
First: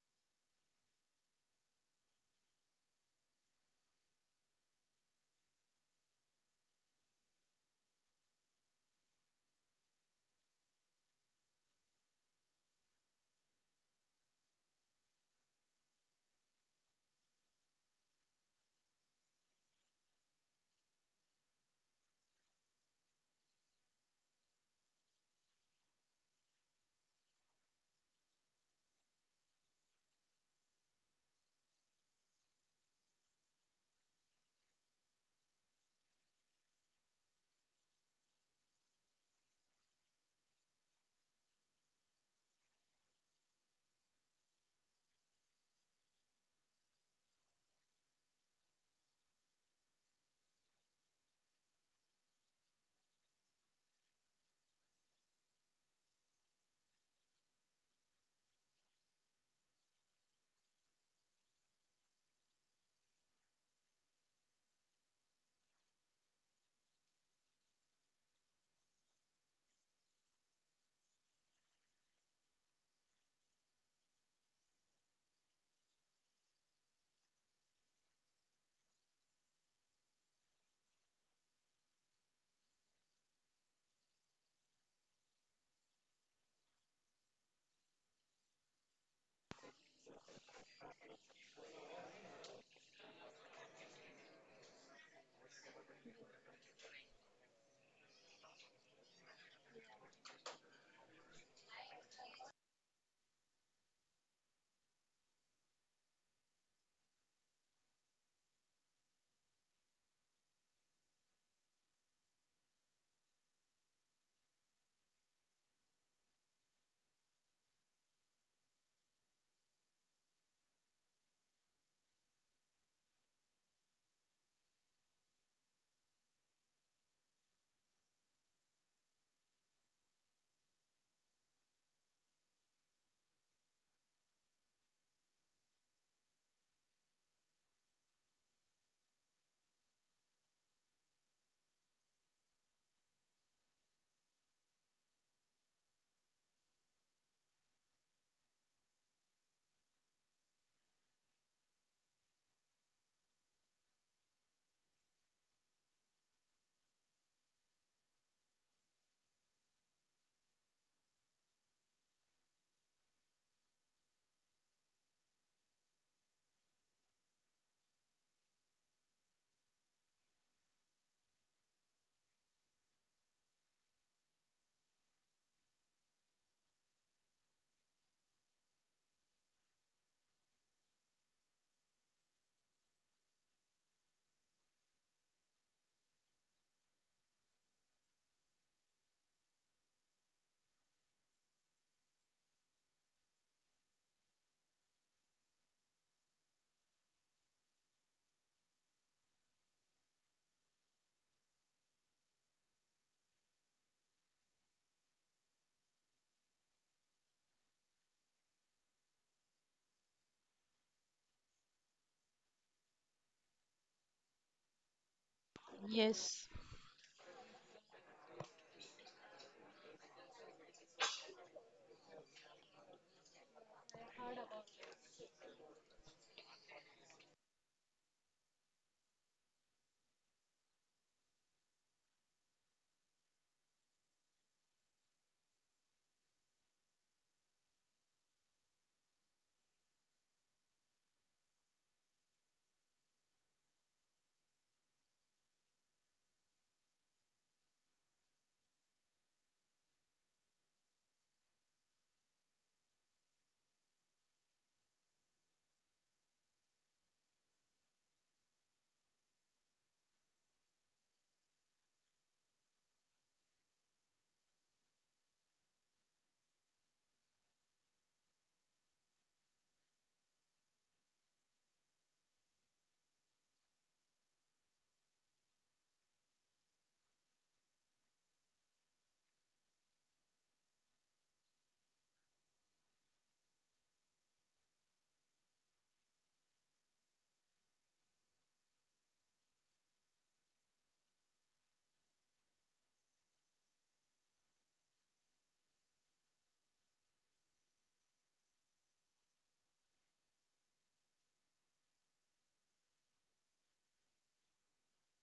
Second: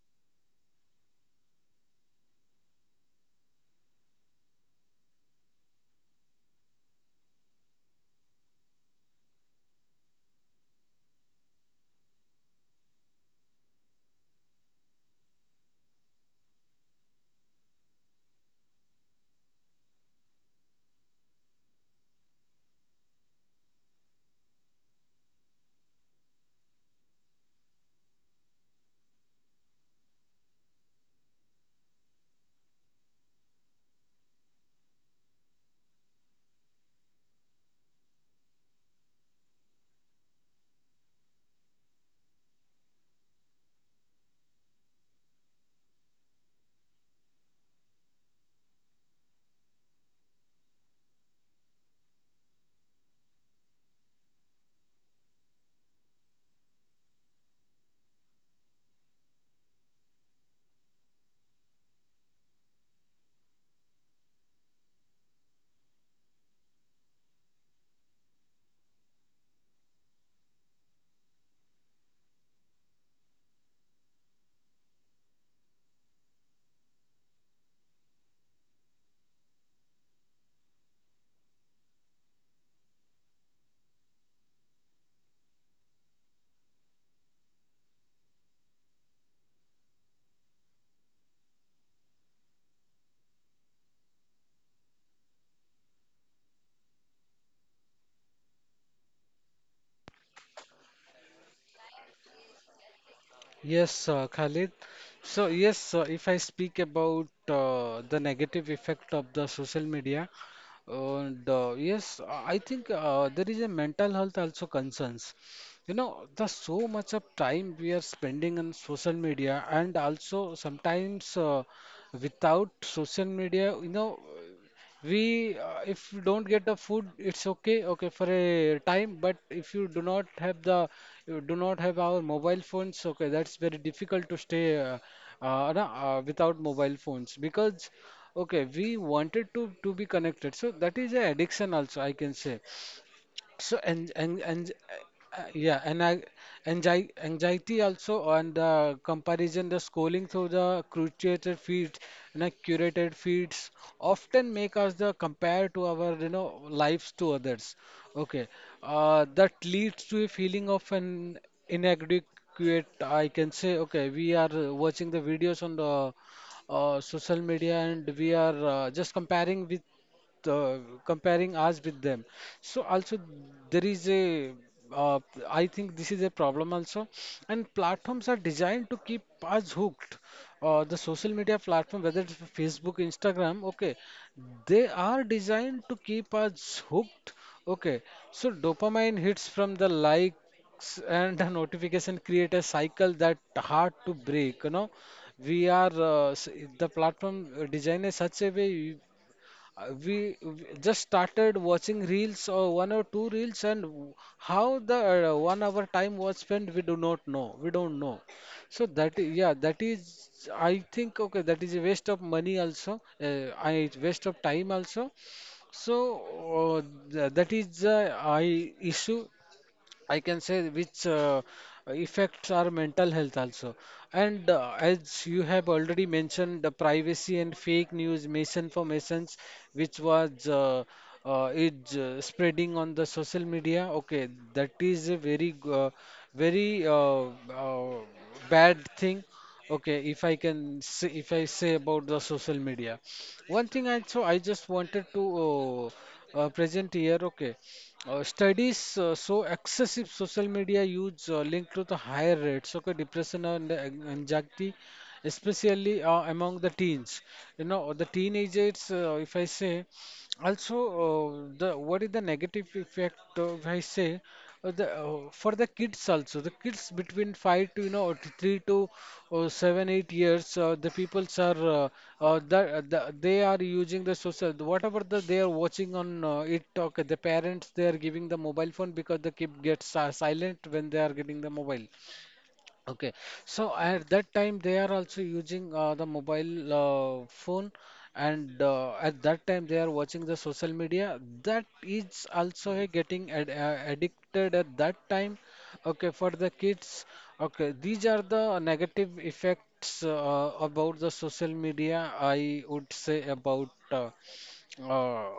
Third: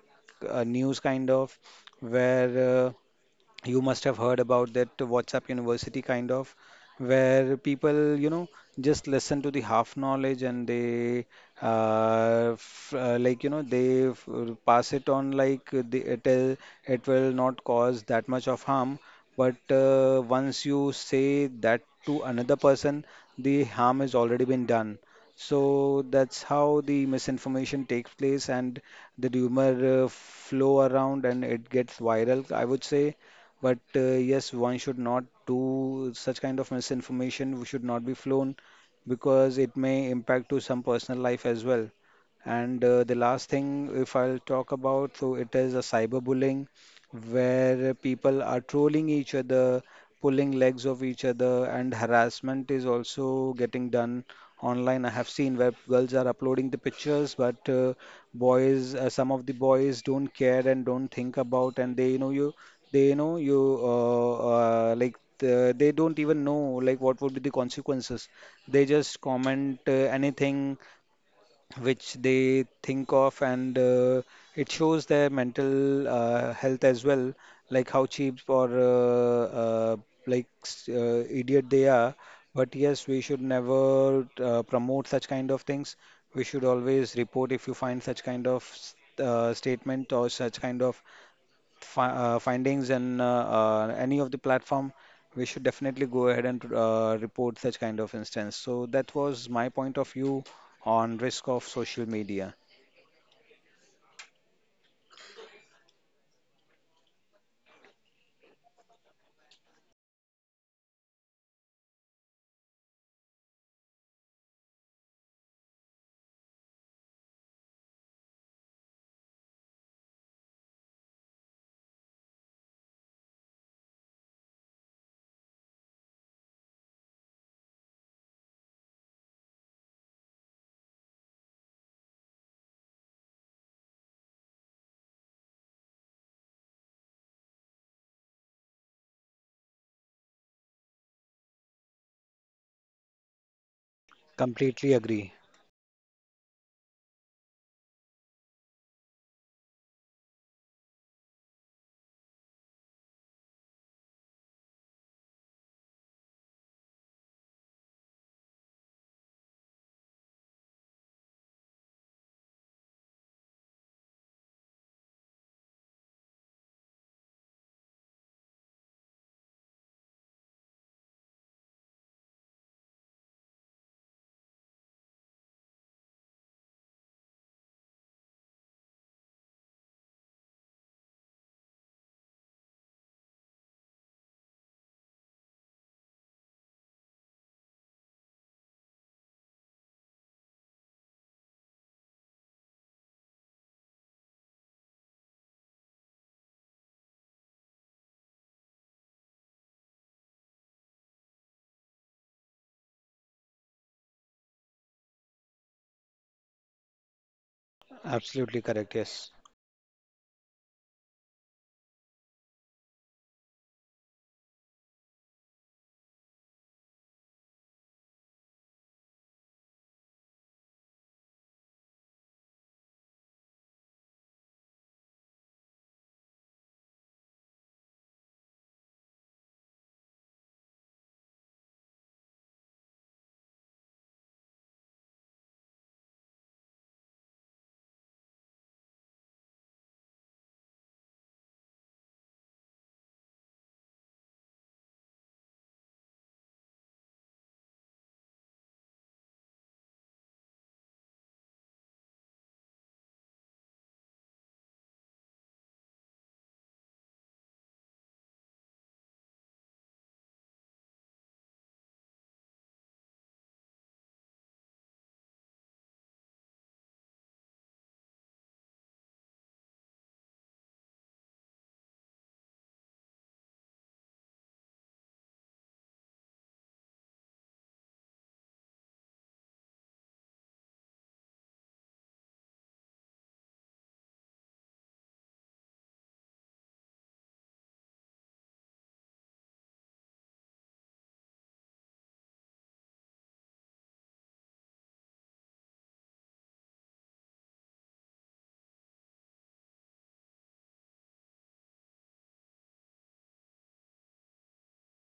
[SPEAKER 2] news kind of, where. You must have heard about that WhatsApp University kind of, where people, you know, just listen to the half knowledge, and they, f like, you know, they f pass it on, like it will not cause that much of harm. But once you say that to another person, the harm has already been done. So that's how the misinformation takes place, and the rumor flow around and it gets viral, I would say. But yes, one should not do such kind of misinformation. We should not be flown, because it may impact to some personal life as well. And the last thing, if I'll talk about, so it is a cyberbullying, where people are trolling each other, pulling legs of each other, and harassment is also getting done online. I have seen where girls are uploading the pictures, but boys, some of the boys don't care and don't think about, and they, you know, you, they, you know, you, like, the, they don't even know like what would be the consequences. They just comment anything which they think of, and it shows their mental health as well, like how cheap, or like idiot they are. But yes, we should never promote such kind of things. We should always report if you find such kind of statement, or such kind of findings in any of the platform, we should definitely go ahead and report such kind of instance. So that was my point of view on risk of social media.
[SPEAKER 1] Yes, Khalid. So yes, if I speak about the negative effect of the social media, and yes, I think there is a mental health also concerns. You know, the so much of time we are spending on social media, and also sometimes without social media, you know, we if you don't get the food, it's okay, okay for a time. But if you do not have the, you do not have our mobile phones, okay, that's very difficult to stay without mobile phones because, okay, we wanted to be connected. So that is a addiction also, I can say. So and,
[SPEAKER 2] Completely agree.
[SPEAKER 1] yeah, and I anxiety also on the comparison, the scrolling through the curated feeds, curated feeds often make us the compare to our lives to others. Okay, that leads to a feeling of an inadequate. I can say, okay, we are watching the videos on the social media, and we are just uh, comparing us with them. So also there is a, uh, I think this is a problem also, and platforms are designed to keep us hooked. The social media platform, whether it's Facebook, Instagram, okay, they are designed to keep us hooked. Okay, so dopamine hits from the likes and the notification create a cycle that hard to break. We are the platform designed in such a way, we just started watching reels or one or two reels and how the 1 hour time was spent, we do not know, we don't know.
[SPEAKER 2] Absolutely
[SPEAKER 1] So
[SPEAKER 2] correct.
[SPEAKER 1] that is,
[SPEAKER 2] Yes.
[SPEAKER 1] yeah, that is, I think, okay, that is a waste of money also, I waste of time also. So
[SPEAKER 3] Yes.
[SPEAKER 1] uh, that is the I issue, I can say, which affects our mental health also. And as you have already mentioned, the privacy and fake news, misinformations, which was is spreading on the social media. Okay, that is a very very uh, bad thing. Okay, if I can say, if I say about the social media, one thing I so I just wanted to present here. Okay, studies show excessive social media use linked to the higher rates of depression and anxiety, especially among the teens. You know, the teenagers, if I say, also, the what is the negative effect, if I say, the for the kids also, the kids between 5 to 3 to 7 8 years, the peoples are they are using the social, whatever the they are watching on, it talk, the parents they are giving the mobile phone because the kid gets silent when they are getting the mobile. Okay, so at that time they are also using the mobile phone, and at that time they are watching the social media. That is also a getting ad addicted at that time. Okay, for the kids. Okay, these are the negative effects about the social media. I would say about uh,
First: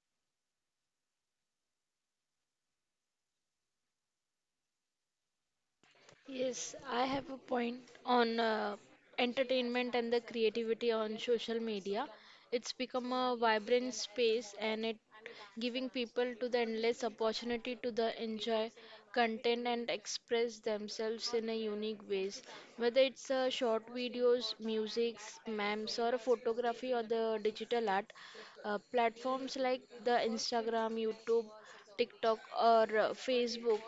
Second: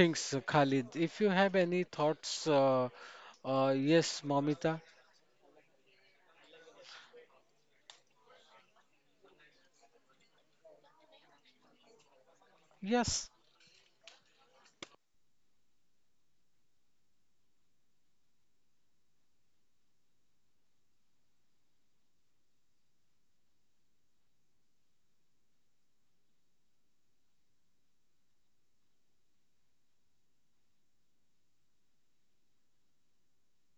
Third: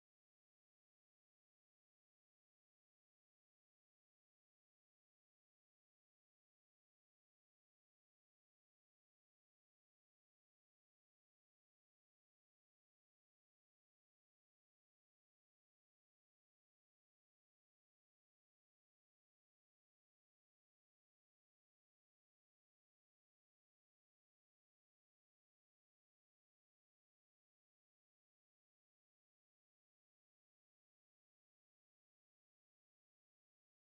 [SPEAKER 1] things, Khalid. If you have any thoughts, yes, Mamita.
[SPEAKER 3] Yes, I have a point on entertainment and the creativity on social media. It's become a
[SPEAKER 1] Yes.
[SPEAKER 3] vibrant space and it giving people to the endless opportunity to the enjoy content and express themselves in a unique ways. Whether it's short videos, music, memes or photography or the digital art, platforms like the Instagram, YouTube, TikTok or Facebook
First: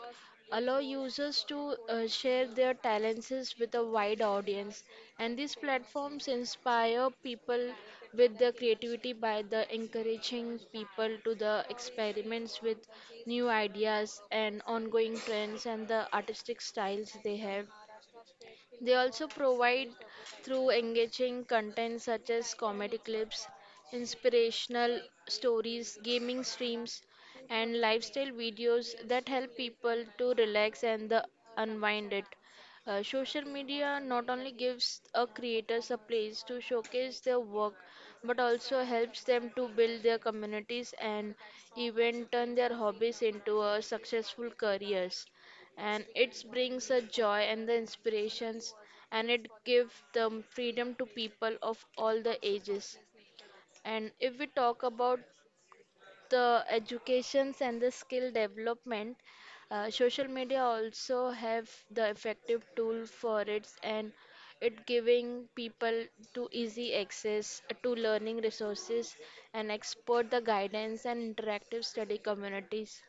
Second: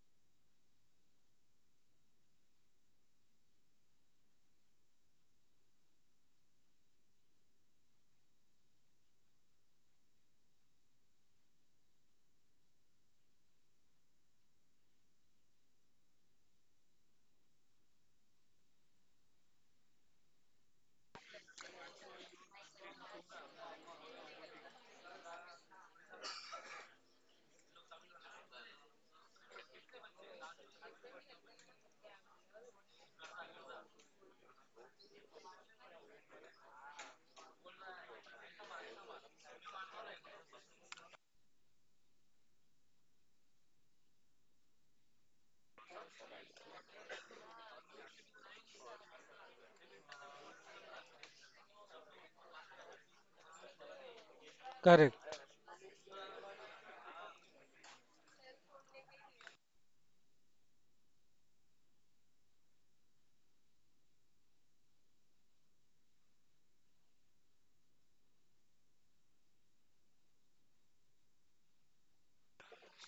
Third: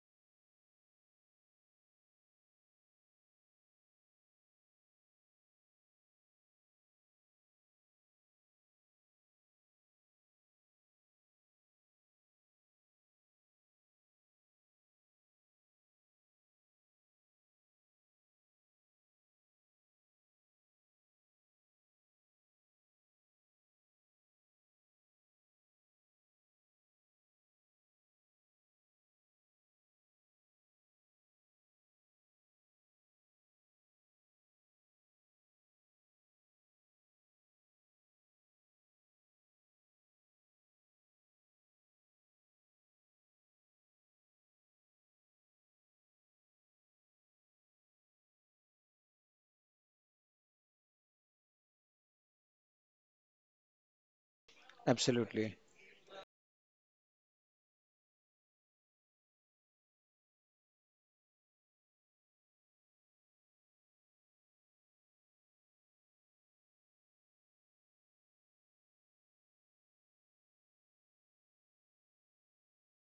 [SPEAKER 3] allow users to share their talents with a wide audience. And these platforms inspire people with their creativity by the encouraging people to the experiments with new ideas and ongoing trends and the artistic styles they have. They also provide through engaging content such as comedy clips, inspirational stories, gaming streams, and lifestyle videos that help people to relax and the unwind it. Social media not only gives a creators a place to showcase their work, but also helps them to build their communities and even turn their hobbies into a successful careers, and it brings a joy and the inspirations, and it gives the freedom to people of all the ages. And if we talk about
[SPEAKER 1] Correct.
[SPEAKER 2] Absolutely.
[SPEAKER 3] the educations and the skill development, social media also have the effective tool for it, and it giving people to easy access to learning resources and export the guidance and interactive study communities.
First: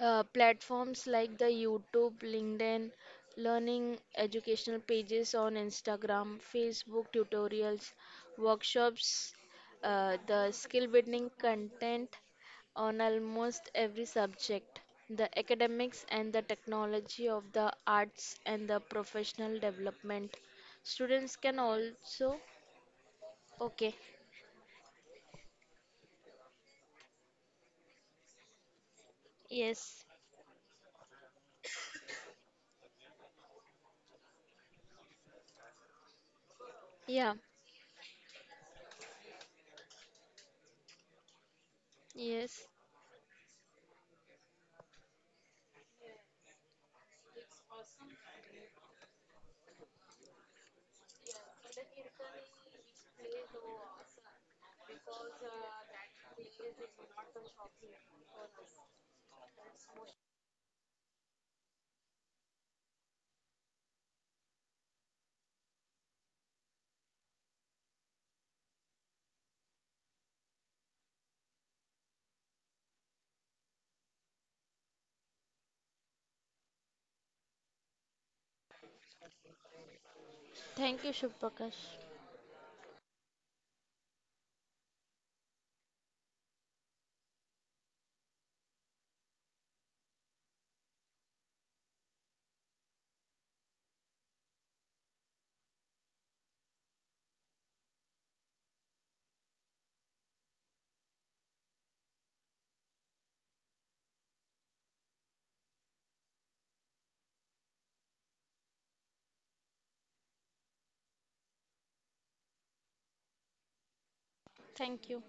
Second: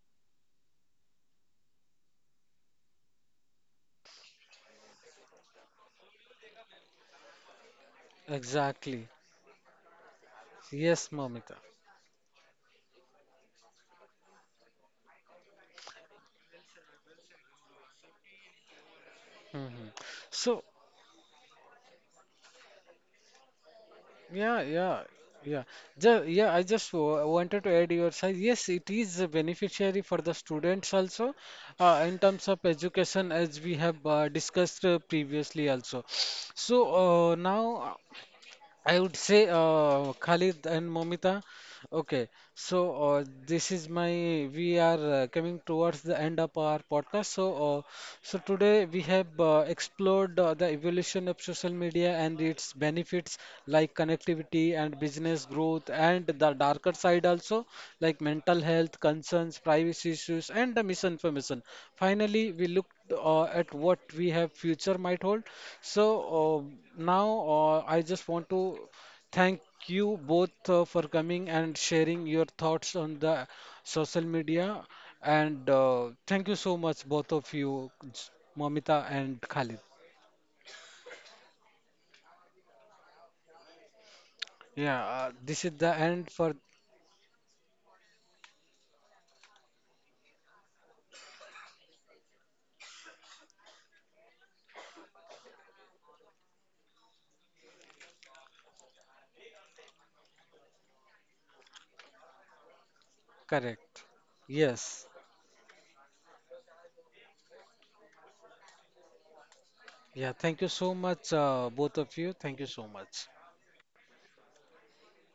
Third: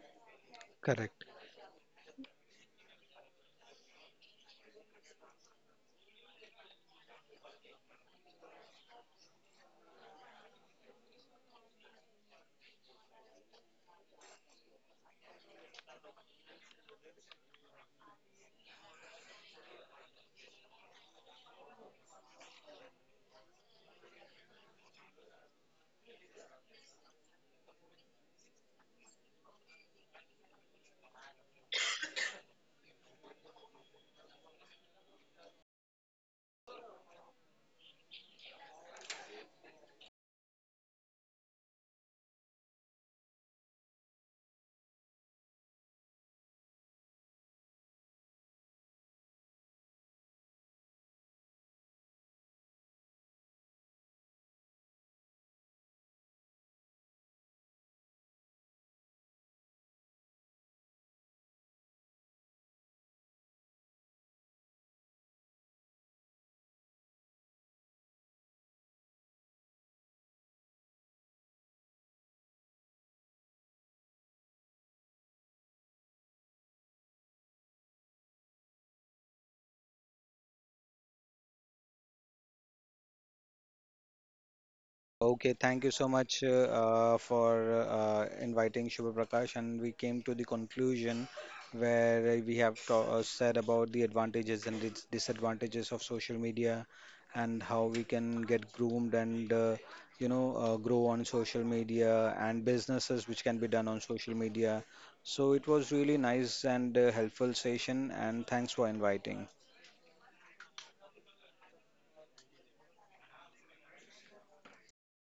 [SPEAKER 3] Uh, platforms
[SPEAKER 2] Correct.
[SPEAKER 3] like the YouTube, LinkedIn, learning educational pages on Instagram, Facebook tutorials,
[SPEAKER 1] Exactly.
[SPEAKER 3] workshops, the skill
[SPEAKER 1] Yes,
[SPEAKER 3] building
[SPEAKER 1] Mamita.
[SPEAKER 3] content on almost every subject, the academics and the technology of the arts and the professional
[SPEAKER 1] Hmm.
[SPEAKER 3] development.
[SPEAKER 1] So,
[SPEAKER 3] Students can also, okay,
[SPEAKER 1] yeah, yeah, yeah. Yeah, I just w wanted to add your side. Yes, it is a beneficiary
[SPEAKER 3] yes,
[SPEAKER 1] for the students also, in terms of education, as we have discussed previously also. So,
[SPEAKER 3] yeah,
[SPEAKER 1] now I would say Khalid and Momita. Okay,
[SPEAKER 3] yes.
[SPEAKER 1] so this is my we are coming towards the end of our podcast. So today we have explored the evolution of social media and its benefits like connectivity and business growth, and the darker side also like mental health concerns, privacy issues, and the misinformation. Finally, we looked at what we have future might hold. So uh, now, I just want to thank you both for coming and sharing your thoughts on the social media. And thank you so much, both of you, Momita and Khalid.
[SPEAKER 3] Thank you, Shubhakash.
[SPEAKER 1] Yeah, this is
[SPEAKER 2] Okay,
[SPEAKER 1] the
[SPEAKER 2] thank you so
[SPEAKER 1] end for.
[SPEAKER 2] much, for inviting Shubha Prakash, and we came to the conclusion where we have ta said about the advantages and disadvantages of social media, and how we can get groomed, and grow on social media, and businesses which can be done
[SPEAKER 1] Correct.
[SPEAKER 2] on social media.
[SPEAKER 1] Yes.
[SPEAKER 2] So it was really nice and helpful session, and thanks for inviting.
[SPEAKER 1] Yeah, thank you so much, both of you. Thank you so much.
[SPEAKER 3] Thank you.